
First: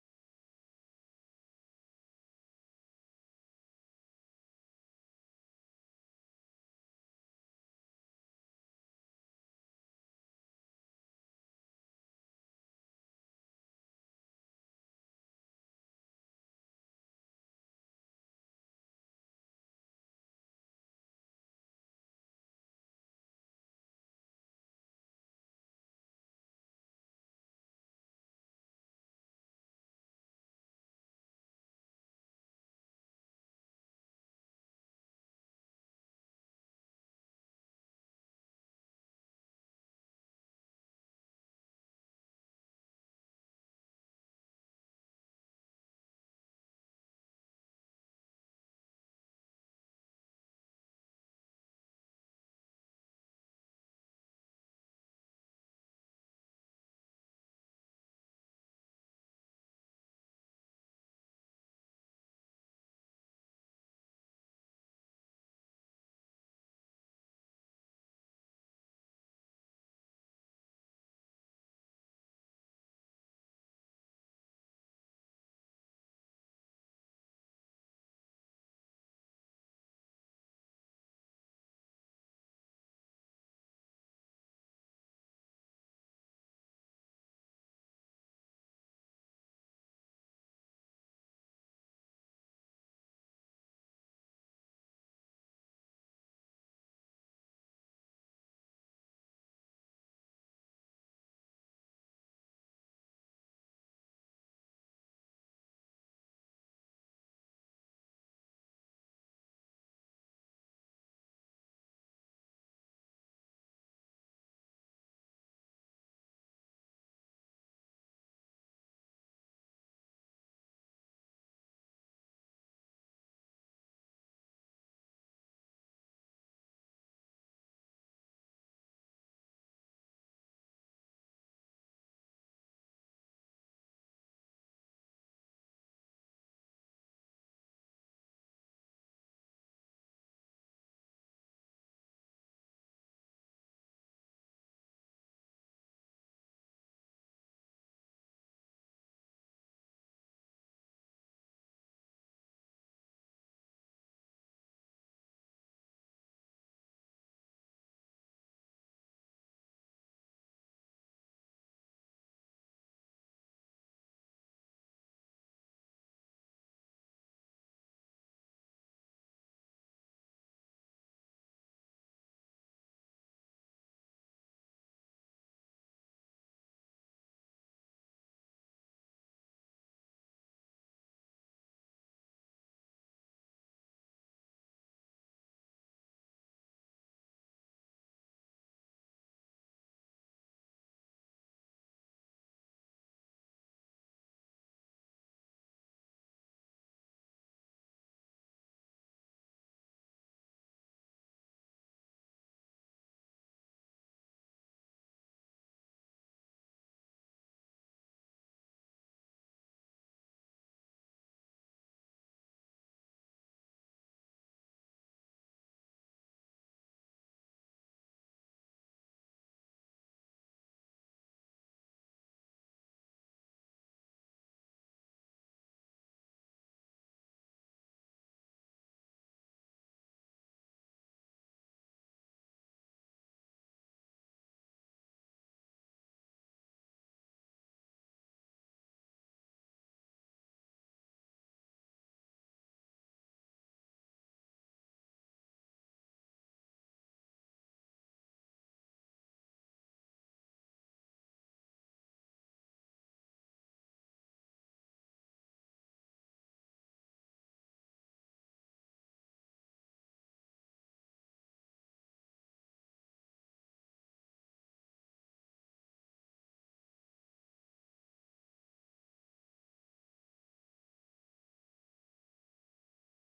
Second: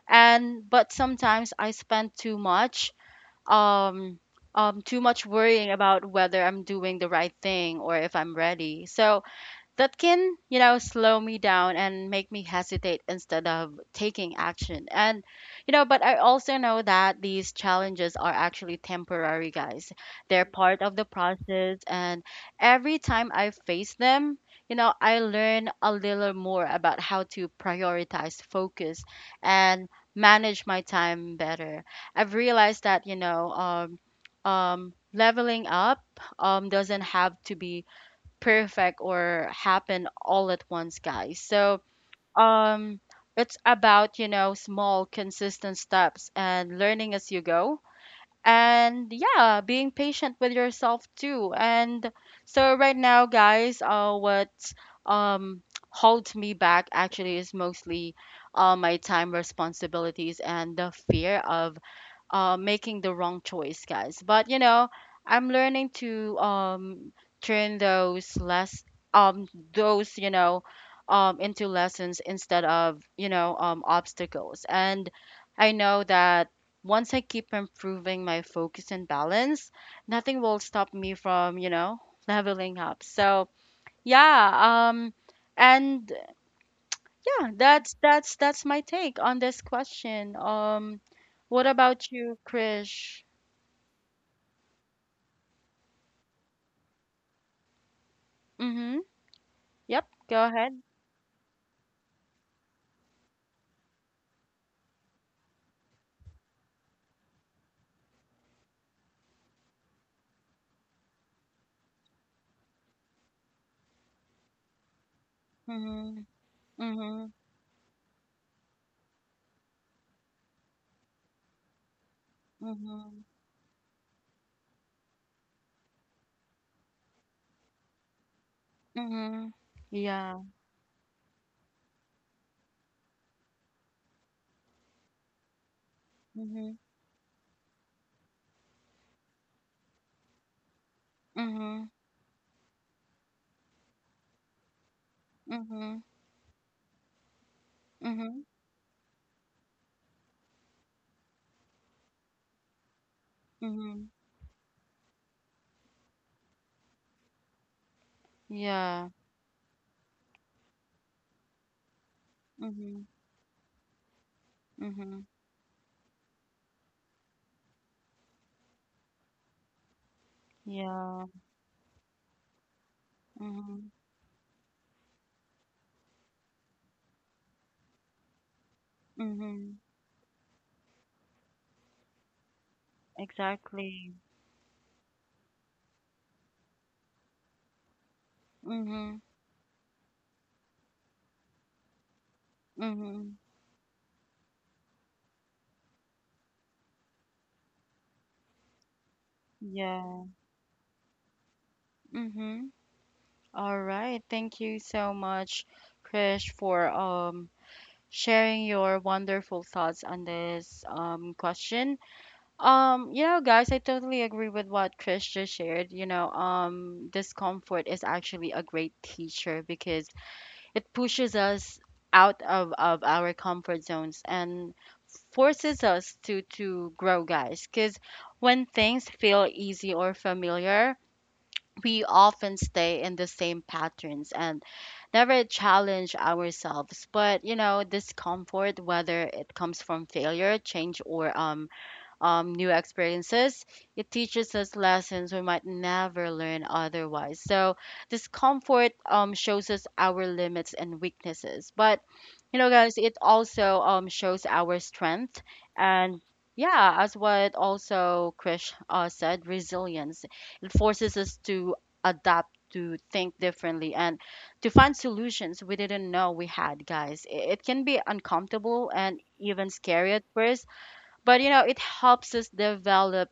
and but sometimes I spend too much, um too much worrying about whether I'm doing the right thing or if I'm ready. So that can, you know, slow me down and make me hesitate instead of taking action. And, you know, but I also know that these challenges are actually temporary, guys. They're part of the process. And every time I face them, you know, I learn a little more about how to prioritize, focus, and manage my time better. I've realized that, leveling up doesn't have to be perfect or happen all at once, guys. So, um, it's about, you know, small, consistent steps and learning as you go. And yeah, being patient with yourself too. And so, right now, guys, what um, holds me back actually is mostly my time, responsibilities, and the fear of making the wrong choice, guys. But you know, I'm learning to turn those less, um those, into lessons instead of, obstacles. And I know that once I keep improving my focus and balance, nothing will stop me from, you know, leveling up. So yeah, and yeah, that's my take on this question. What about you, Krish? Mhm. Yep, go ahead. Mhm. Mhm. Mhm. Mhm. Yeah. Mhm. Mhm. Mhm. Mhm. Mhm. Yeah. Mhm. Mhm. Yeah. Mhm. Mhm. Exactly. Mhm. Mhm. Yeah. Mhm. All right. Thank you so much, Krish, for sharing your wonderful thoughts on this question. Yeah, guys, I totally agree with what Chris just shared. You know, discomfort is actually a great teacher because it pushes us out of our comfort zones and forces us to grow, guys. Because when things feel easy or familiar, we often stay in the same patterns and never challenge ourselves. But you know, discomfort, whether it comes from failure, change, or new experiences. It teaches us lessons we might never learn otherwise. So discomfort shows us our limits and weaknesses. But you know, guys, it also shows our strength and yeah, as what also Krish said, resilience. It forces us to adapt, to think differently, and to find solutions we didn't know we had, guys. It can be uncomfortable and even scary at first, but you know, it helps us develop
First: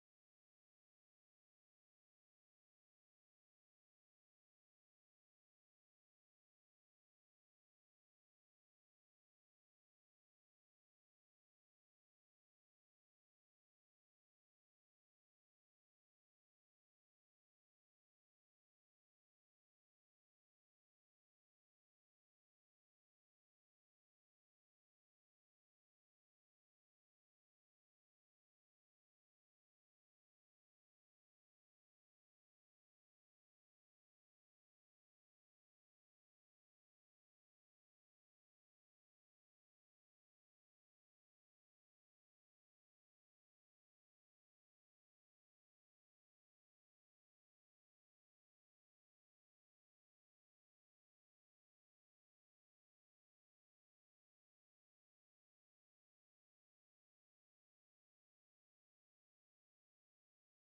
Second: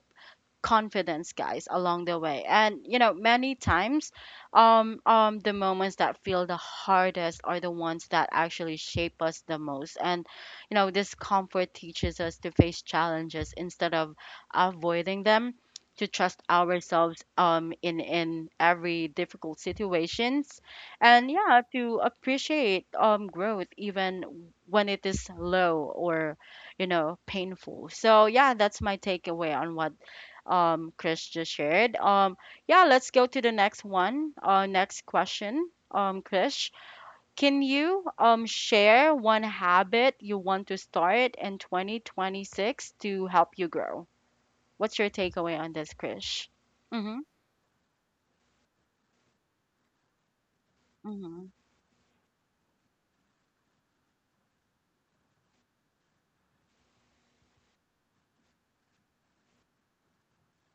confidence, guys, along the way. And you know, many times, the moments that feel the hardest are the ones that actually shape us the most. And you know, discomfort teaches us to face challenges instead of avoiding them, to trust ourselves in, every difficult situations, and yeah, to appreciate growth even when it is low or, you know, painful. So yeah, that's my takeaway on what Chris just shared. Yeah, let's go to the next one. Next question, Chris. Can you share one habit you want to start in 2026 to help you grow? What's your takeaway on this, Chris? Mm-hmm. Mm-hmm.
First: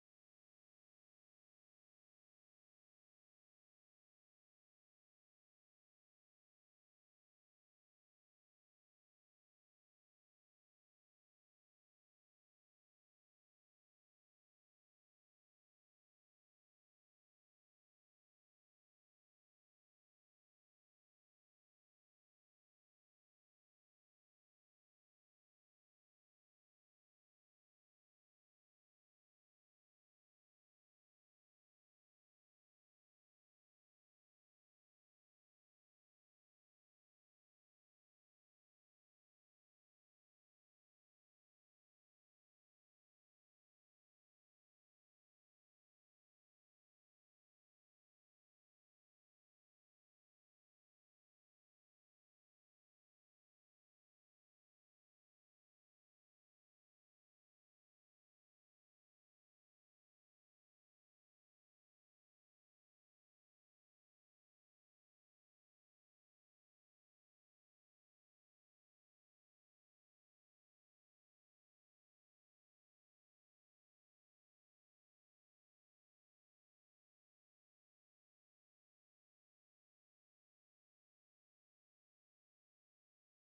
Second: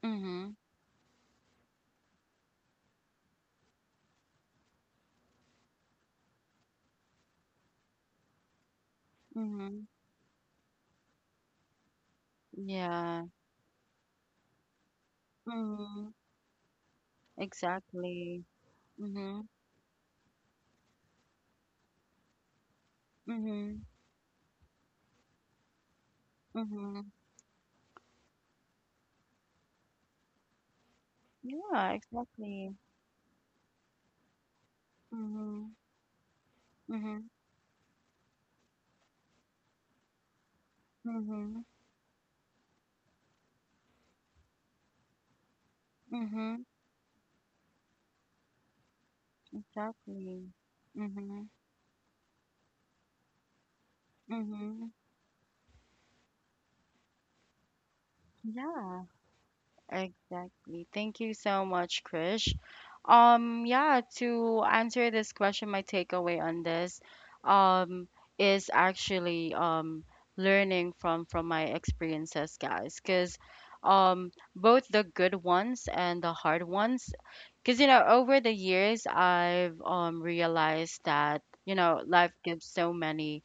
Mm-hmm. Mm-hmm. Yeah. Mm-hmm. Exactly. Mm-hmm. Mm-hmm. Mm-hmm. Yeah, exactly. Mm-hmm. Mm-hmm. Mm-hmm. Mm-hmm. Exactly. Mm-hmm. Mm-hmm. Yeah, exactly. Thank you so much, Krish. Yeah, to answer this question, my takeaway on this, um, is actually learning from my experiences, guys, because both the good ones and the hard ones. Because you know, over the years, I've realized that, you know, life gives so many,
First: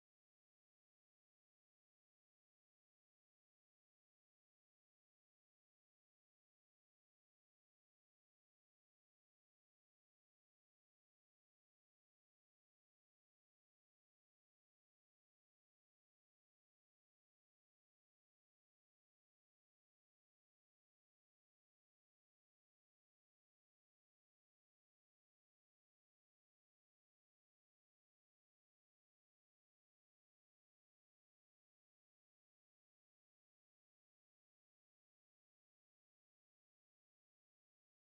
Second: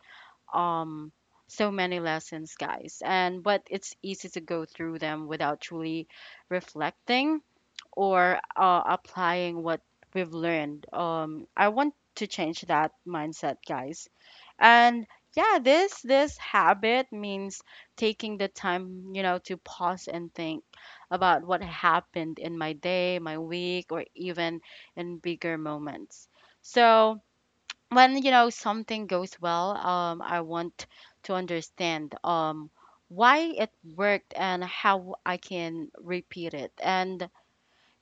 um so many lessons, guys, and but it's easy to go through them without truly reflecting or applying what we've learned. I want to change that mindset, guys. And yeah, this habit means taking the time, you know, to pause and think about what happened in my day, my week, or even in bigger moments. So when, you know, something goes well, I want to understand why it worked and how I can repeat it. And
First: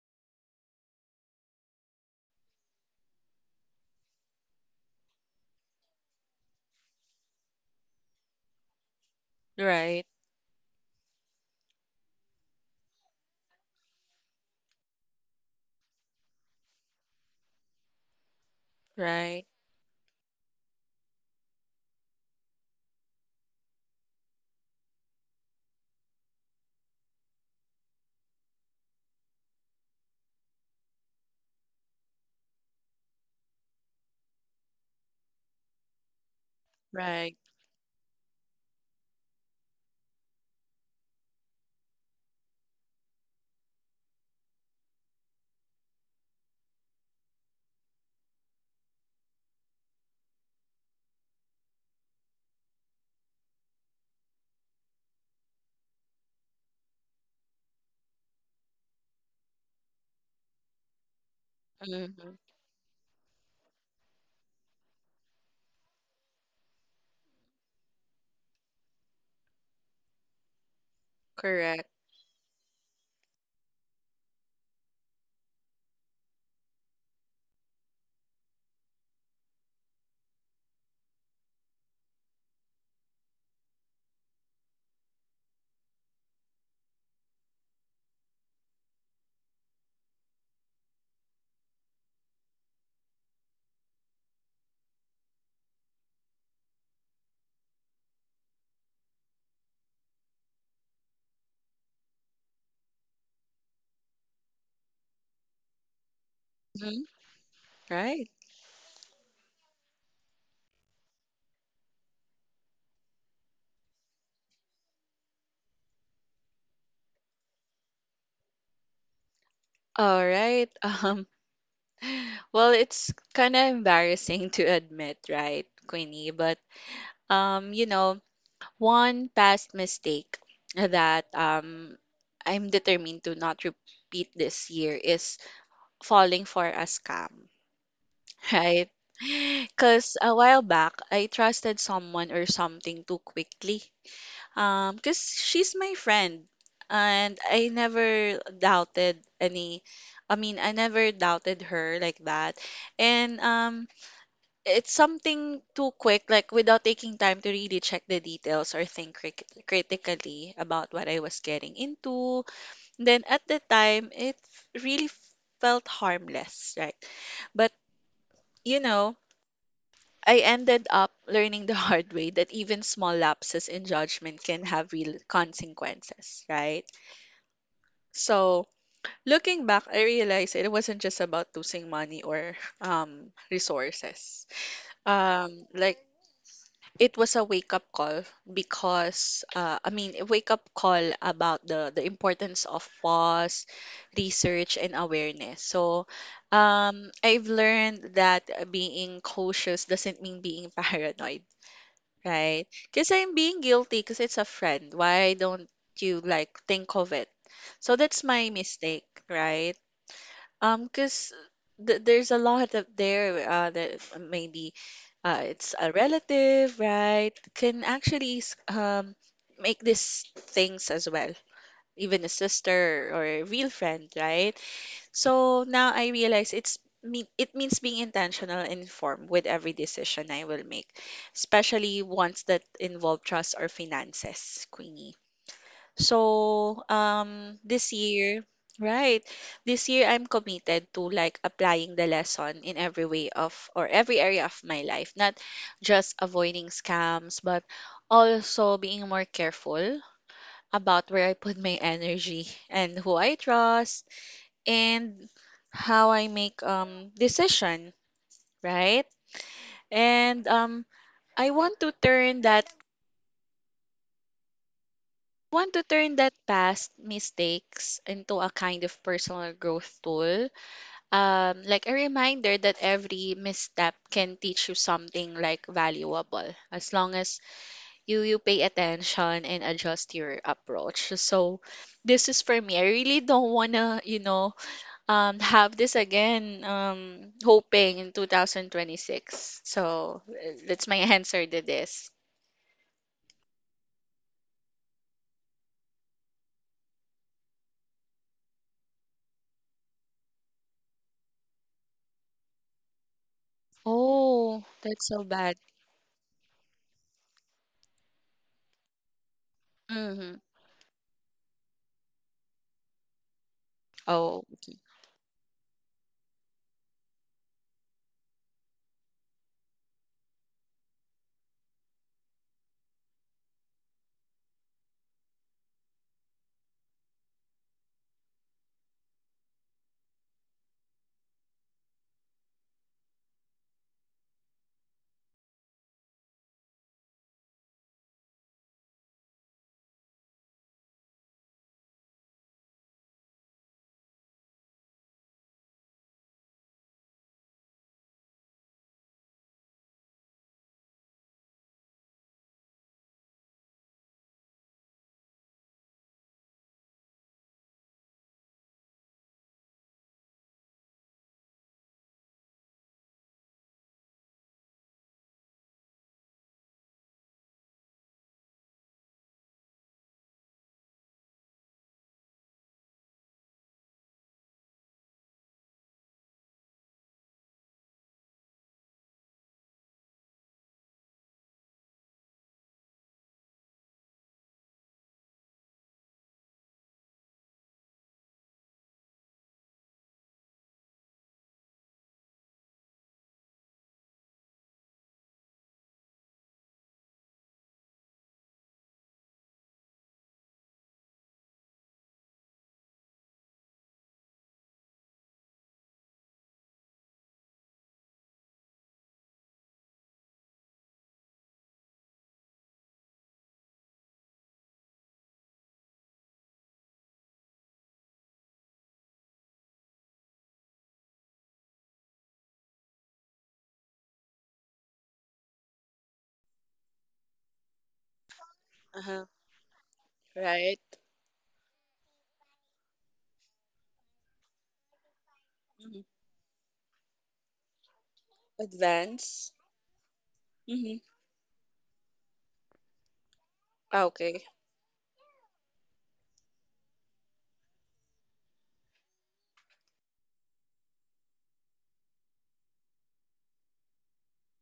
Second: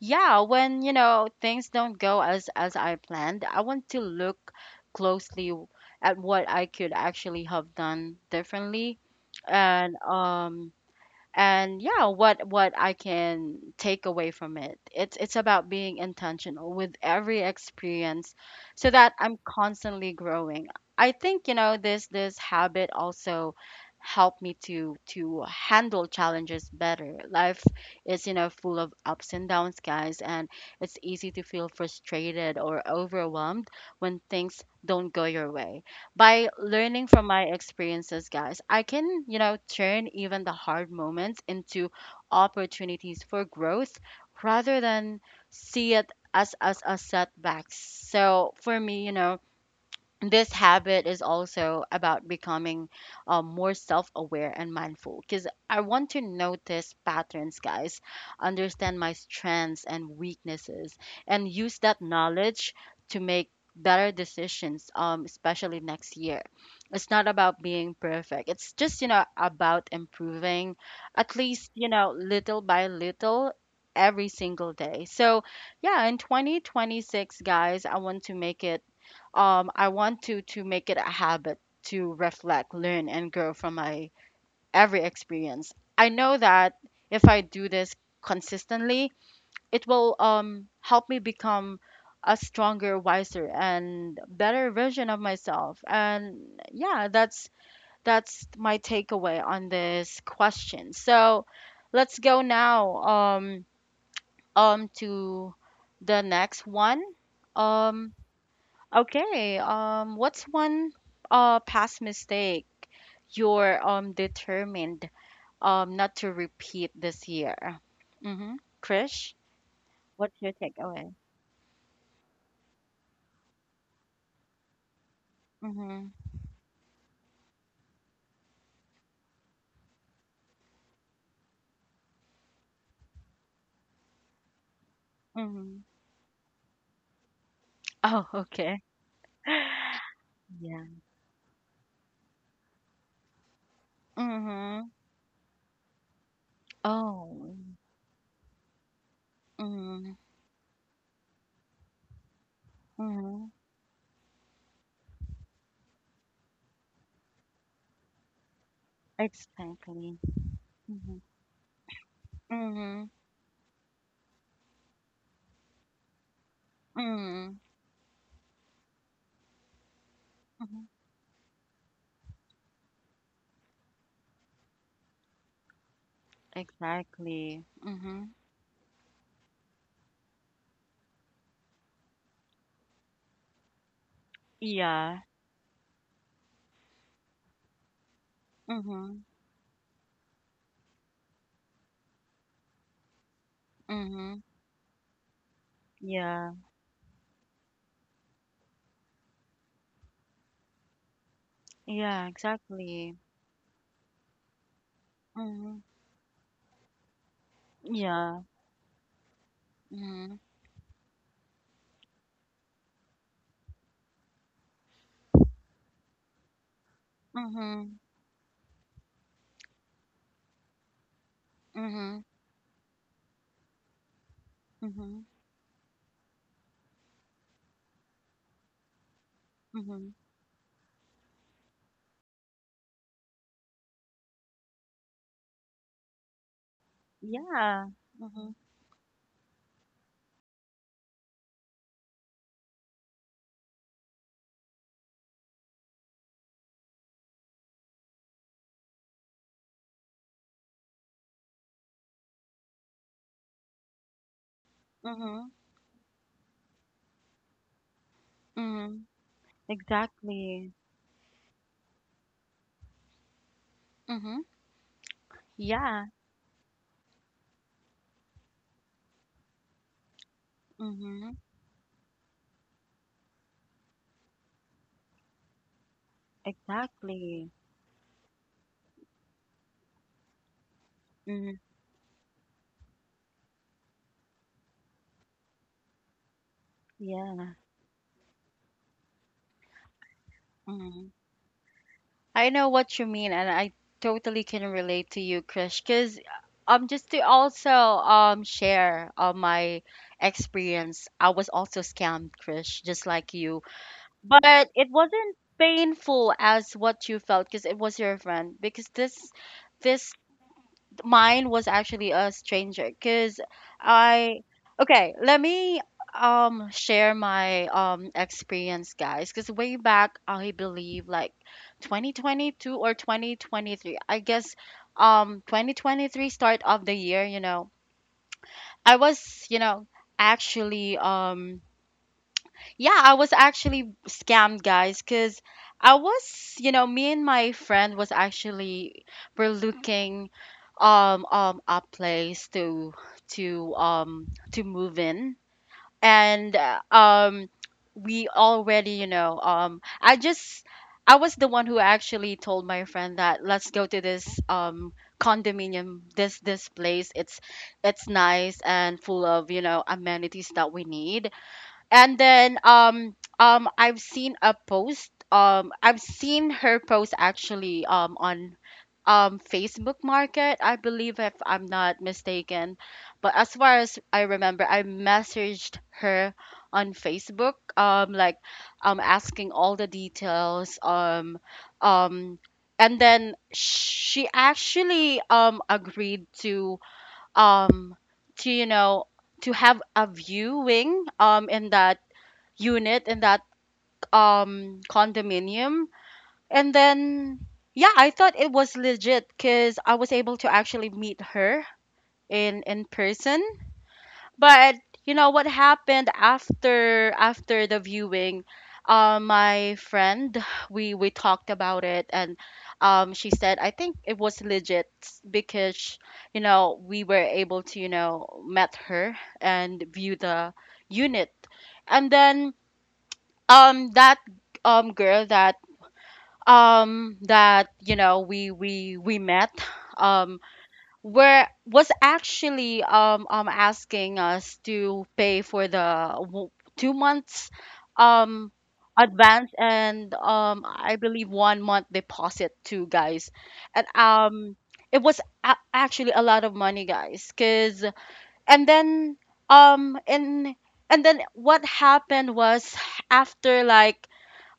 yeah, when you know, things don't go as I planned, I want to look closely at what I could actually have done differently. And
Right,
um and yeah, what I can take away from it, it's about being intentional with every experience, so that I'm
right,
constantly growing. I think, you know, this habit also helped me to handle challenges better. Life is, you know, full of ups and downs, guys, and it's easy to feel frustrated or overwhelmed when things don't go your way. By learning from
right.
my experiences, guys, I can, you know, turn even the hard moments into opportunities for growth rather than see it as a setback. So for me, you know, this habit is also about becoming more self-aware and mindful, because I want to notice patterns, guys, understand my strengths and weaknesses, and use that
hmm
knowledge to make better decisions, especially next year. It's not about being perfect, it's just, you know, about improving, at least, you
Correct.
know, little by little, every single day. So yeah, in 2026, guys, I want to make it, I want to make it a habit to reflect, learn, and grow from my every experience. I know that if I do this consistently, it will help me become a stronger, wiser, and better version of myself. And yeah, that's my takeaway on this question. So let's go now, to the next
hmm
one. Um,
Right.
Okay. What's one past mistake you're determined not to repeat this year? Mm-hmm. Krish,
All
what's your
right.
takeaway?
Um, well, it's kind of embarrassing to admit, right,
Mm-hmm.
Queenie? But you know, one past mistake that I'm determined to not repeat this year is
Mm-hmm.
falling for a scam,
Oh, okay.
right? Because a while back,
Yeah.
I trusted someone or something too quickly.
Mm-hmm.
'Cause she's my friend and
Oh. Mm-hmm.
I never doubted her like that. And
Mm-hmm.
it's something too quick like without taking time to really check the details or think
Exactly.
critically about what I
Mm-hmm.
was getting into.
Mm-hmm.
Then at the time, it really felt harmless, right?
Mm-hmm.
But you know, I ended
Mm-hmm.
up learning the hard way that even small lapses in judgment can have real consequences, right?
Exactly. Mm-hmm.
So, looking back, I realized it wasn't just about losing money or resources.
Yeah.
Like, it was a wake up call
Mm-hmm.
because a wake up call about the importance of pause,
Mm-hmm.
research, and awareness. So,
Yeah.
I've learned that being cautious doesn't mean being paranoid.
Yeah,
Right. Because
exactly.
I'm being guilty because it's a friend. Why don't
Mm-hmm.
you like think of it? So that's
Yeah.
my mistake, right?
Mhm.
Because th there's a lot up there that maybe it's a relative, right? Can
Mhm.
actually make these things as well, even
Mhm.
a sister or a real friend, right?
Mhm.
So now I realize it means being intentional and informed with every
Mhm.
decision I will make, especially ones that involve trust or finances, Queenie. So this
Yeah.
year,
Mhm.
right? This year I'm committed to like applying the lesson in every area of my life, not just avoiding scams, but also being more careful about where I put my energy and who I trust and
Mhm.
how I make decision, right?
Mhm.
And
Exactly.
I want to turn that
Mhm.
want to
Yeah.
turn that past mistakes into a kind of personal growth tool.
Mhm.
Like a reminder that every misstep can teach you something like valuable as long as
Exactly.
you pay attention and adjust your approach. So
Mhm.
this is for me. I really don't wanna, you know, have this again
Yeah.
hoping in 2026, so that's my
Mhm.
answer to this.
I know what you mean, and I totally can relate to you, Krish, because, just to also share my experience, I was also scammed, Krish, just like you.
Oh,
But it
that's so
wasn't
bad.
painful as what you felt because it was your friend. Because this
Mm-hmm.
mine was actually a stranger.
Oh.
I, okay, let me share my experience, guys. Because way back, I believe like 2022 or 2023. I guess 2023 start of the year. You know, I was you know actually Yeah, I was actually scammed, guys, because I was, you know, me and my friend was actually were looking a place to to move in. And we already, you know, I just I was the one who actually told my friend that let's go to this condominium, this place. It's nice and full of, you know, amenities that we need. And then I've seen a post, I've seen her post actually on Facebook Market, I believe, if I'm not mistaken. But as far as I remember, I messaged her on Facebook, asking all the details. Um and then she actually agreed to um to you know to have a viewing in that unit, in that condominium. And then yeah, I thought it was legit because I was able to actually meet her in person. But you know what happened after the viewing? My friend, we talked about it, and she said, I think it was legit because you know we were able to you know met her and view the unit. And then that girl that we
Uh-huh.
met, um
Right.
were was actually asking us to pay for
hmm
2 months um
Advance.
advance, and I
Mm-hmm.
believe 1 month deposit too, guys. And
Ah, okay.
it was actually a lot of money, guys, cuz. And then um and and then what happened was, after like,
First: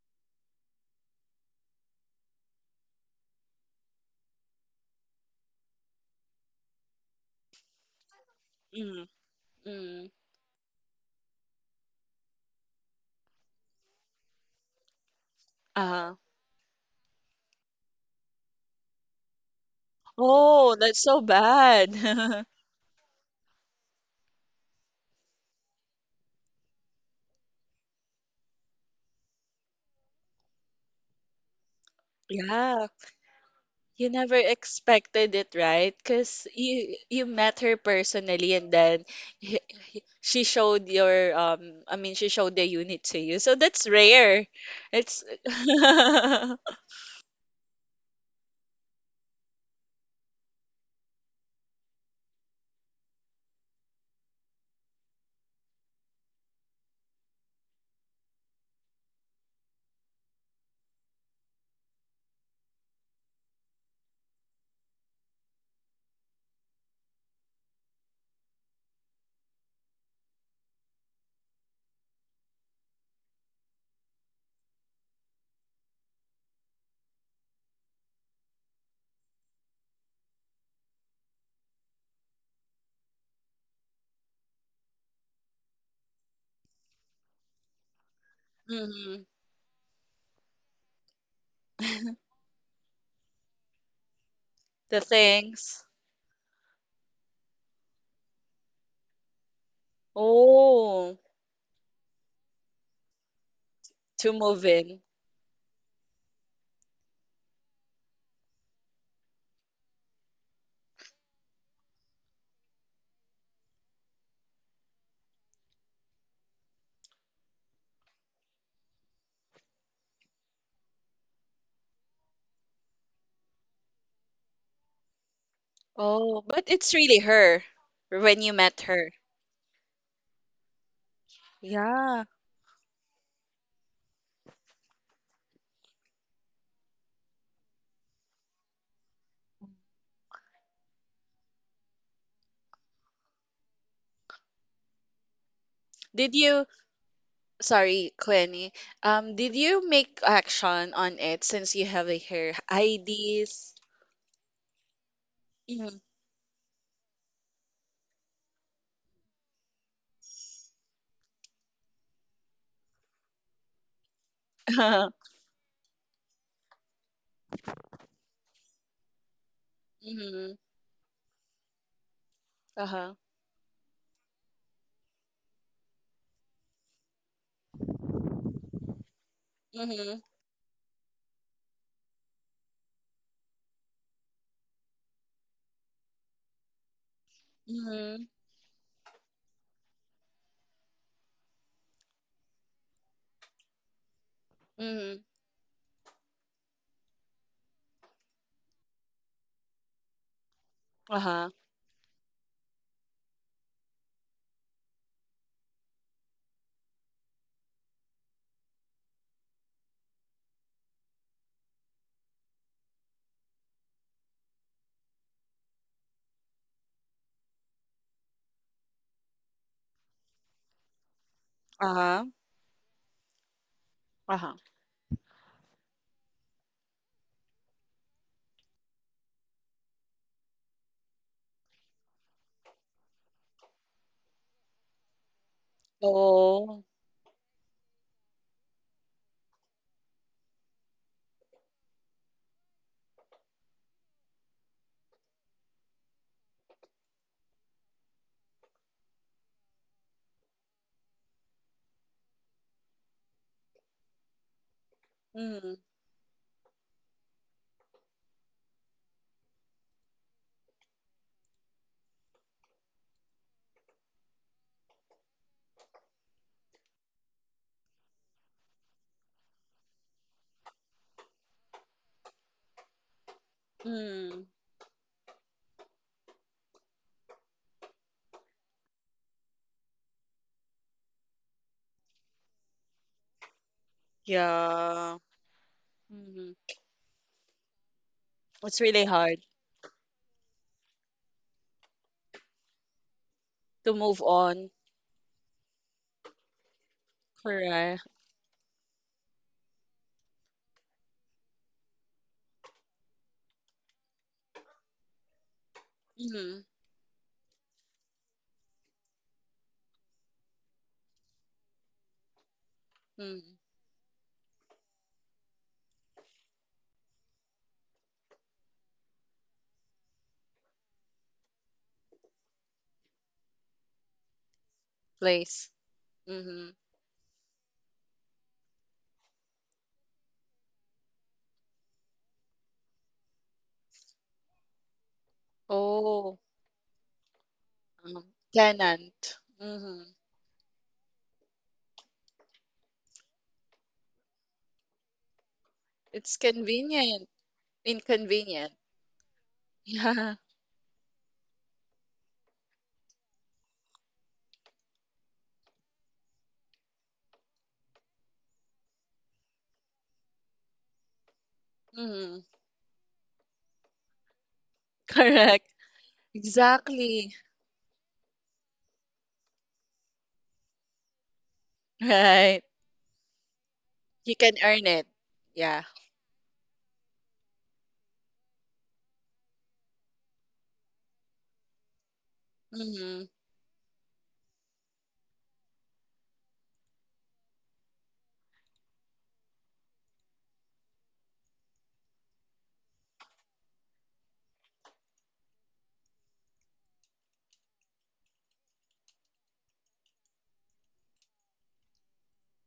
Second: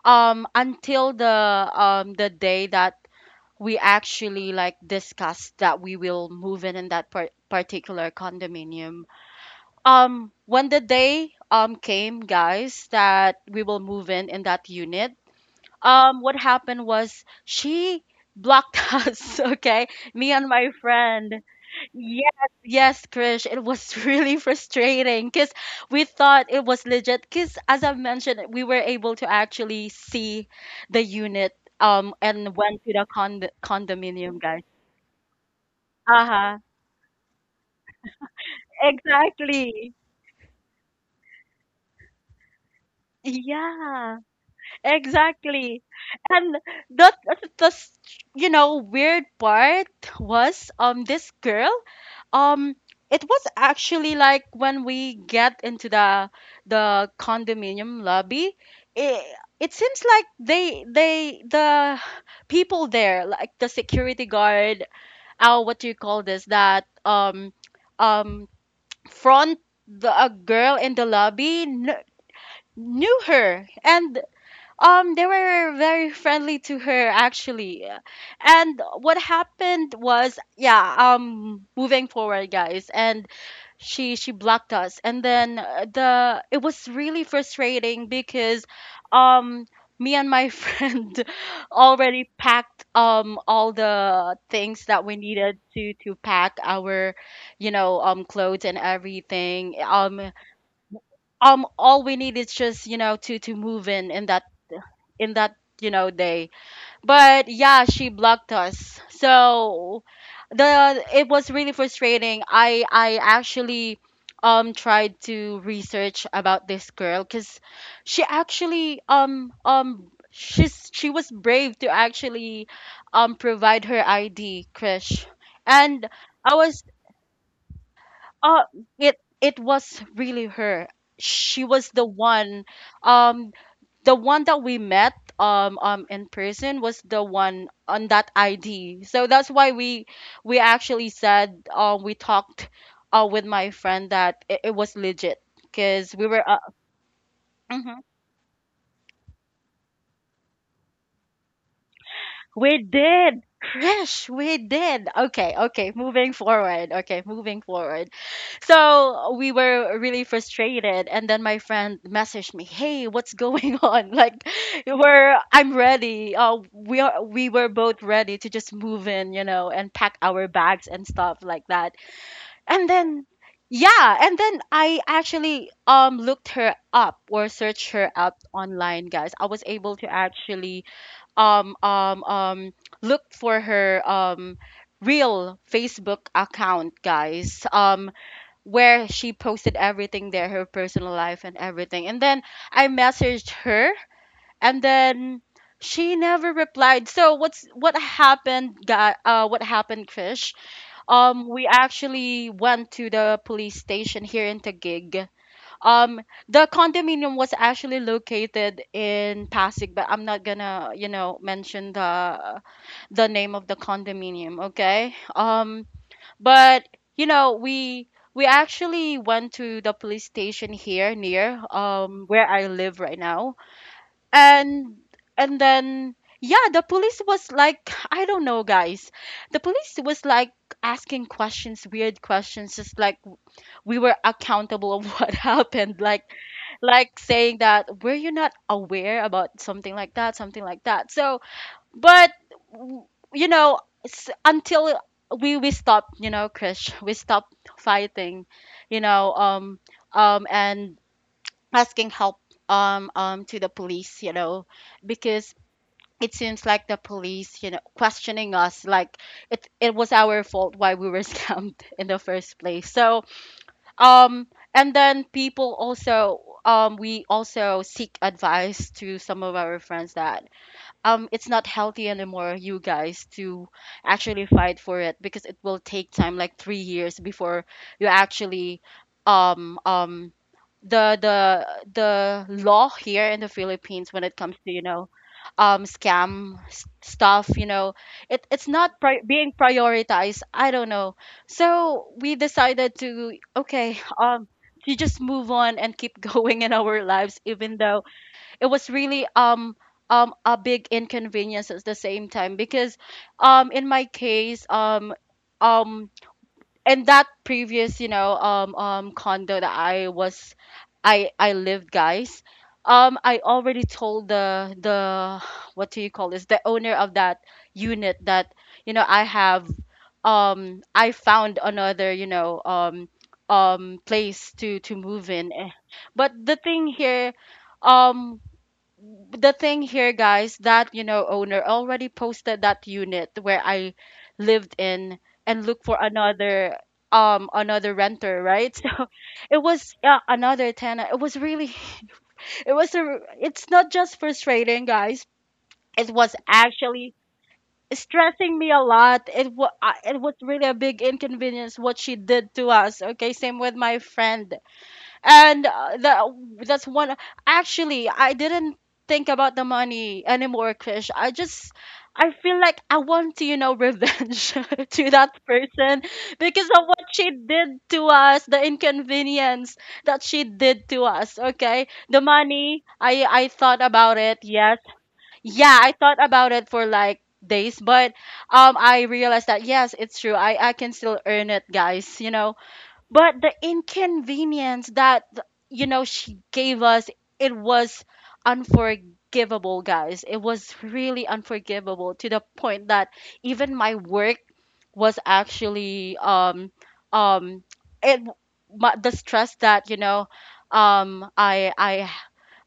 until the day that we actually like discussed that we will move in that particular condominium.
hmm mm,
When the day came, guys, that we will move in that unit,
uh huh.
what happened was she blocked us. Okay, me and my
Oh, that's so
friend.
bad.
Yes, yes, Krish, it was really frustrating because we thought it was legit because as I mentioned, we were able to actually see the unit, and went
Yeah.
to the
You never
condominium, guys.
expected it, right? Because
Uh-huh,
you met her personally and then
exactly.
she showed your she showed the unit to you. So that's
Yeah,
rare. It's
exactly. And the, the, the s- you know, weird part was, this girl, Um, it was actually like when we get into the condominium lobby, it, it seems like the people there, like the security guard, oh, what do you call this? That um front the a girl in the lobby kn knew her, and they were very friendly to her actually. And what happened was, yeah, moving forward, guys, and she blocked us. And then the it was really frustrating because
Mhm.
um me and my friend already packed all the things
The
that we needed
things.
to pack our, you know, clothes and everything.
Oh,
All we need is just, you know, to move
to move in.
in that you know day. But yeah, she blocked us. So the it was really frustrating. I actually tried to research about this girl because she actually she was brave to actually provide her ID, Krish. And
Oh,
I
but
was
it's really her when you
uh
met her.
it it was really her. She was the
Yeah.
one, um the one that we met in person, was the one on that ID. So that's why we actually said, we talked, with my friend that it was legit because we
Did
were
you
mm-hmm.
Sorry, Quenny. Um, did you make action on it since you have a hair
We did,
IDs?
Krish, we did. Okay, okay,
Mm-hmm.
moving forward. Okay, moving forward. So we were really frustrated, and then my friend messaged me, "Hey, what's going on? Like,
Uh-huh.
we're I'm ready. We were both ready to just move in, you know, and pack our
Mm-hmm.
bags and stuff like that." And
Uh-huh.
then, yeah, and then I actually looked her up or searched her up online, guys. I was able to
Mm-hmm.
actually um um um look for her real Facebook account, guys,
Mm-hmm.
where she posted everything there, her personal life and everything. And then I messaged her, and
Mm-hmm.
then she never replied. So what happened, guy? What happened, Krish?
Uh-huh.
We actually went to the police station here in Taguig. um the condominium was actually located in Pasig, but I'm not gonna you know mention the name of the condominium, okay. But You know, we actually went to the police station here near
Uh-huh.
where I live right now.
Uh-huh.
and and then yeah, the police was like, I don't know, guys, the police was like asking questions, weird questions, just like we were accountable of what happened,
Oh.
like saying that were you not aware about something like that, something like that. So but w- you know s- Until we stop, you know, Krish, we stop fighting, you know, and asking help to the police, you know, because
Mm,
it seems like the police, you know, questioning us like it was our fault why we were scammed in the first place. So um, and then people also, we also seek advice to some of our friends that it's not healthy anymore, you guys, to
mm.
actually fight for it, because it will take time, like 3 years, before you actually um um the the the law here in the Philippines when it comes to you know
Yeah. Mm.
scam stuff, you know, it it's
It's
not
really hard
being prioritized, I don't know. So we decided to,
to
okay,
move on.
to just move on and keep going in our lives, even though
Correct.
it was really a big inconvenience at the same time, because in my case, um
Mm,
and that previous, you know, condo that I lived, guys, I
mm.
already told the what do you call this, the owner of that unit that you know I have, I found another, you know, place to move in.
Place.
Eh, but the
Mm-hmm.
thing here, um the thing here, guys, that you know owner already posted that unit where I lived in, and look for
Oh.
another another
Um,
renter, right? So
tenant.
it was,
Mm-hmm.
another tenant. It was really it was a it's not just frustrating, guys. It was
It's
actually
convenient.
stressing me
Inconvenient.
a lot. It was really a big inconvenience what she did to us. Okay, same with my friend. And that's one. Actually I didn't think about the money anymore, Krish, I just
Yeah.
I
Mm-hmm.
feel like I want to you know revenge to that
Correct.
person because of what she
Exactly.
did to us, the inconvenience that she did to us. Okay, the
Right.
money I thought about
You
it,
can
yes.
earn it.
Yeah,
Yeah.
I thought about it for like days. But I realized that yes, it's true, I can still earn it, guys, you know.
Mm-hmm.
But the inconvenience that you know she gave us, it was unforgivable, guys. It was really unforgivable, to the point that even my work was actually um it my, the stress that you know um i i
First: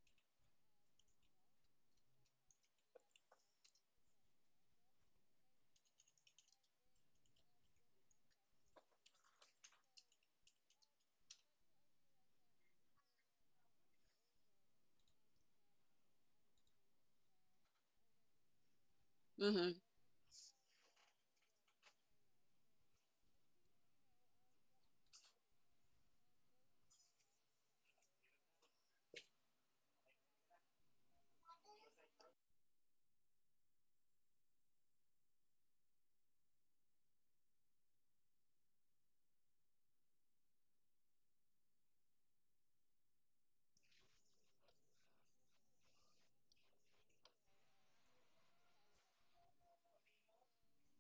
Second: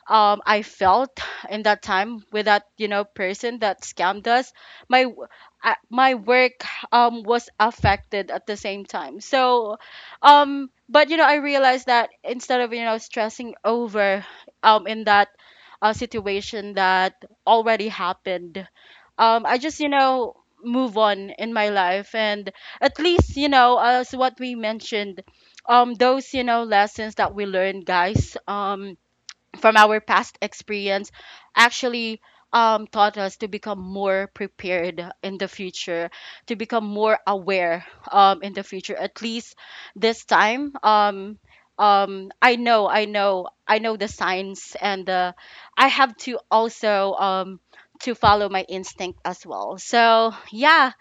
I felt in that time with that you know person that scammed us, my w- my work was affected at the same time. So but you know I realized that instead of you know stressing over in that, situation that already happened, I just you know move on in my life. And at least you know as what we mentioned, those you know lessons that we learned, guys, from our past experience actually taught us to become more prepared in the future, to become more aware in the future. At least this time, I know, I know, I know the signs, and I have to also to follow my instinct as well. So yeah,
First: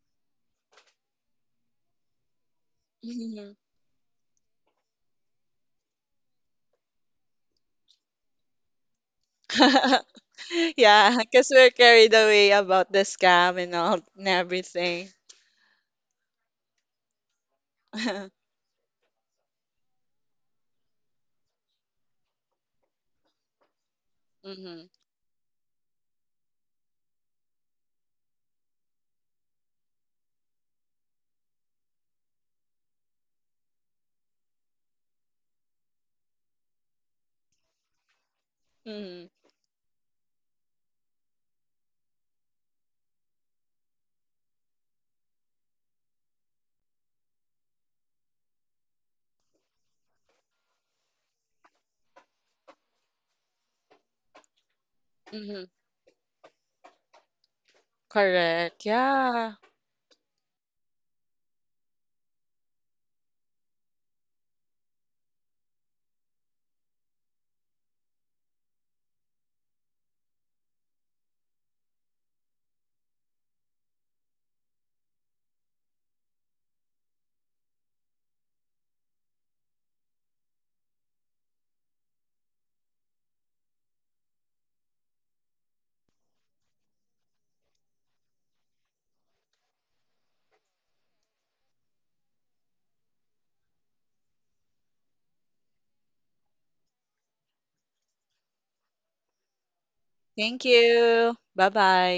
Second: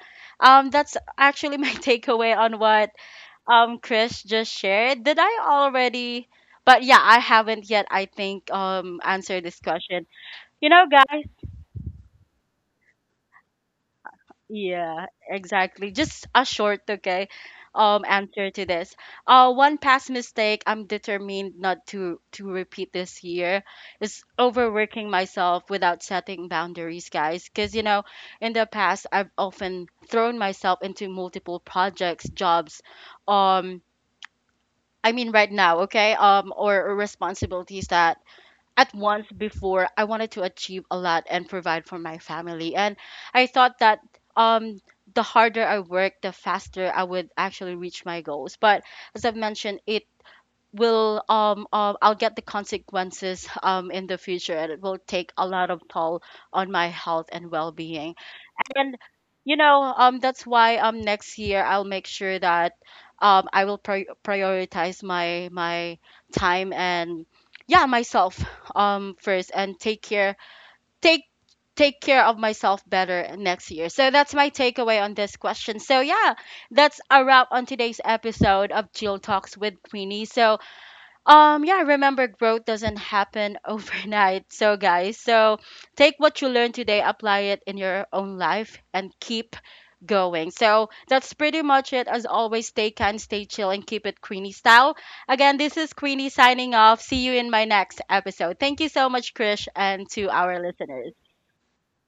that's actually my takeaway on what
Mm-hmm.
Chris just shared. Did I already? But yeah, I haven't yet. I think answered this question. You know,
Yeah,
guys.
because we're carried away about the scam and all and
Yeah,
everything.
exactly. Just a short, okay, answer to this. One past mistake I'm determined not to repeat this year is
Mm-hmm.
overworking myself without setting boundaries, guys. Because you know, in the past, I've often thrown myself into multiple projects, jobs, um I mean right now, okay? Or responsibilities, that at once
Mm-hmm.
before I wanted to achieve a lot and provide for my family. And I thought that um the harder I work, the faster I would actually reach my goals. But as I've mentioned, it will I'll get the consequences in the future, and it will take a
Mm-hmm.
lot of toll on my health and well-being.
Correct.
And
Yeah.
you know, that's why next year I'll make sure that I will prioritize my time and yeah, myself first and take care take take care of myself better next year. So that's my takeaway on this question. So yeah, that's a wrap on today's episode of Jill Talks with Queenie. So yeah, remember growth doesn't happen overnight. So, guys, so take what you learned today, apply it in your own life, and keep going. So, that's pretty much it. As always, stay kind, stay chill, and keep it Queenie style. Again, this is Queenie signing off. See you in my next episode. Thank you so much, Krish, and to our
Thank
listeners.
you. Bye bye.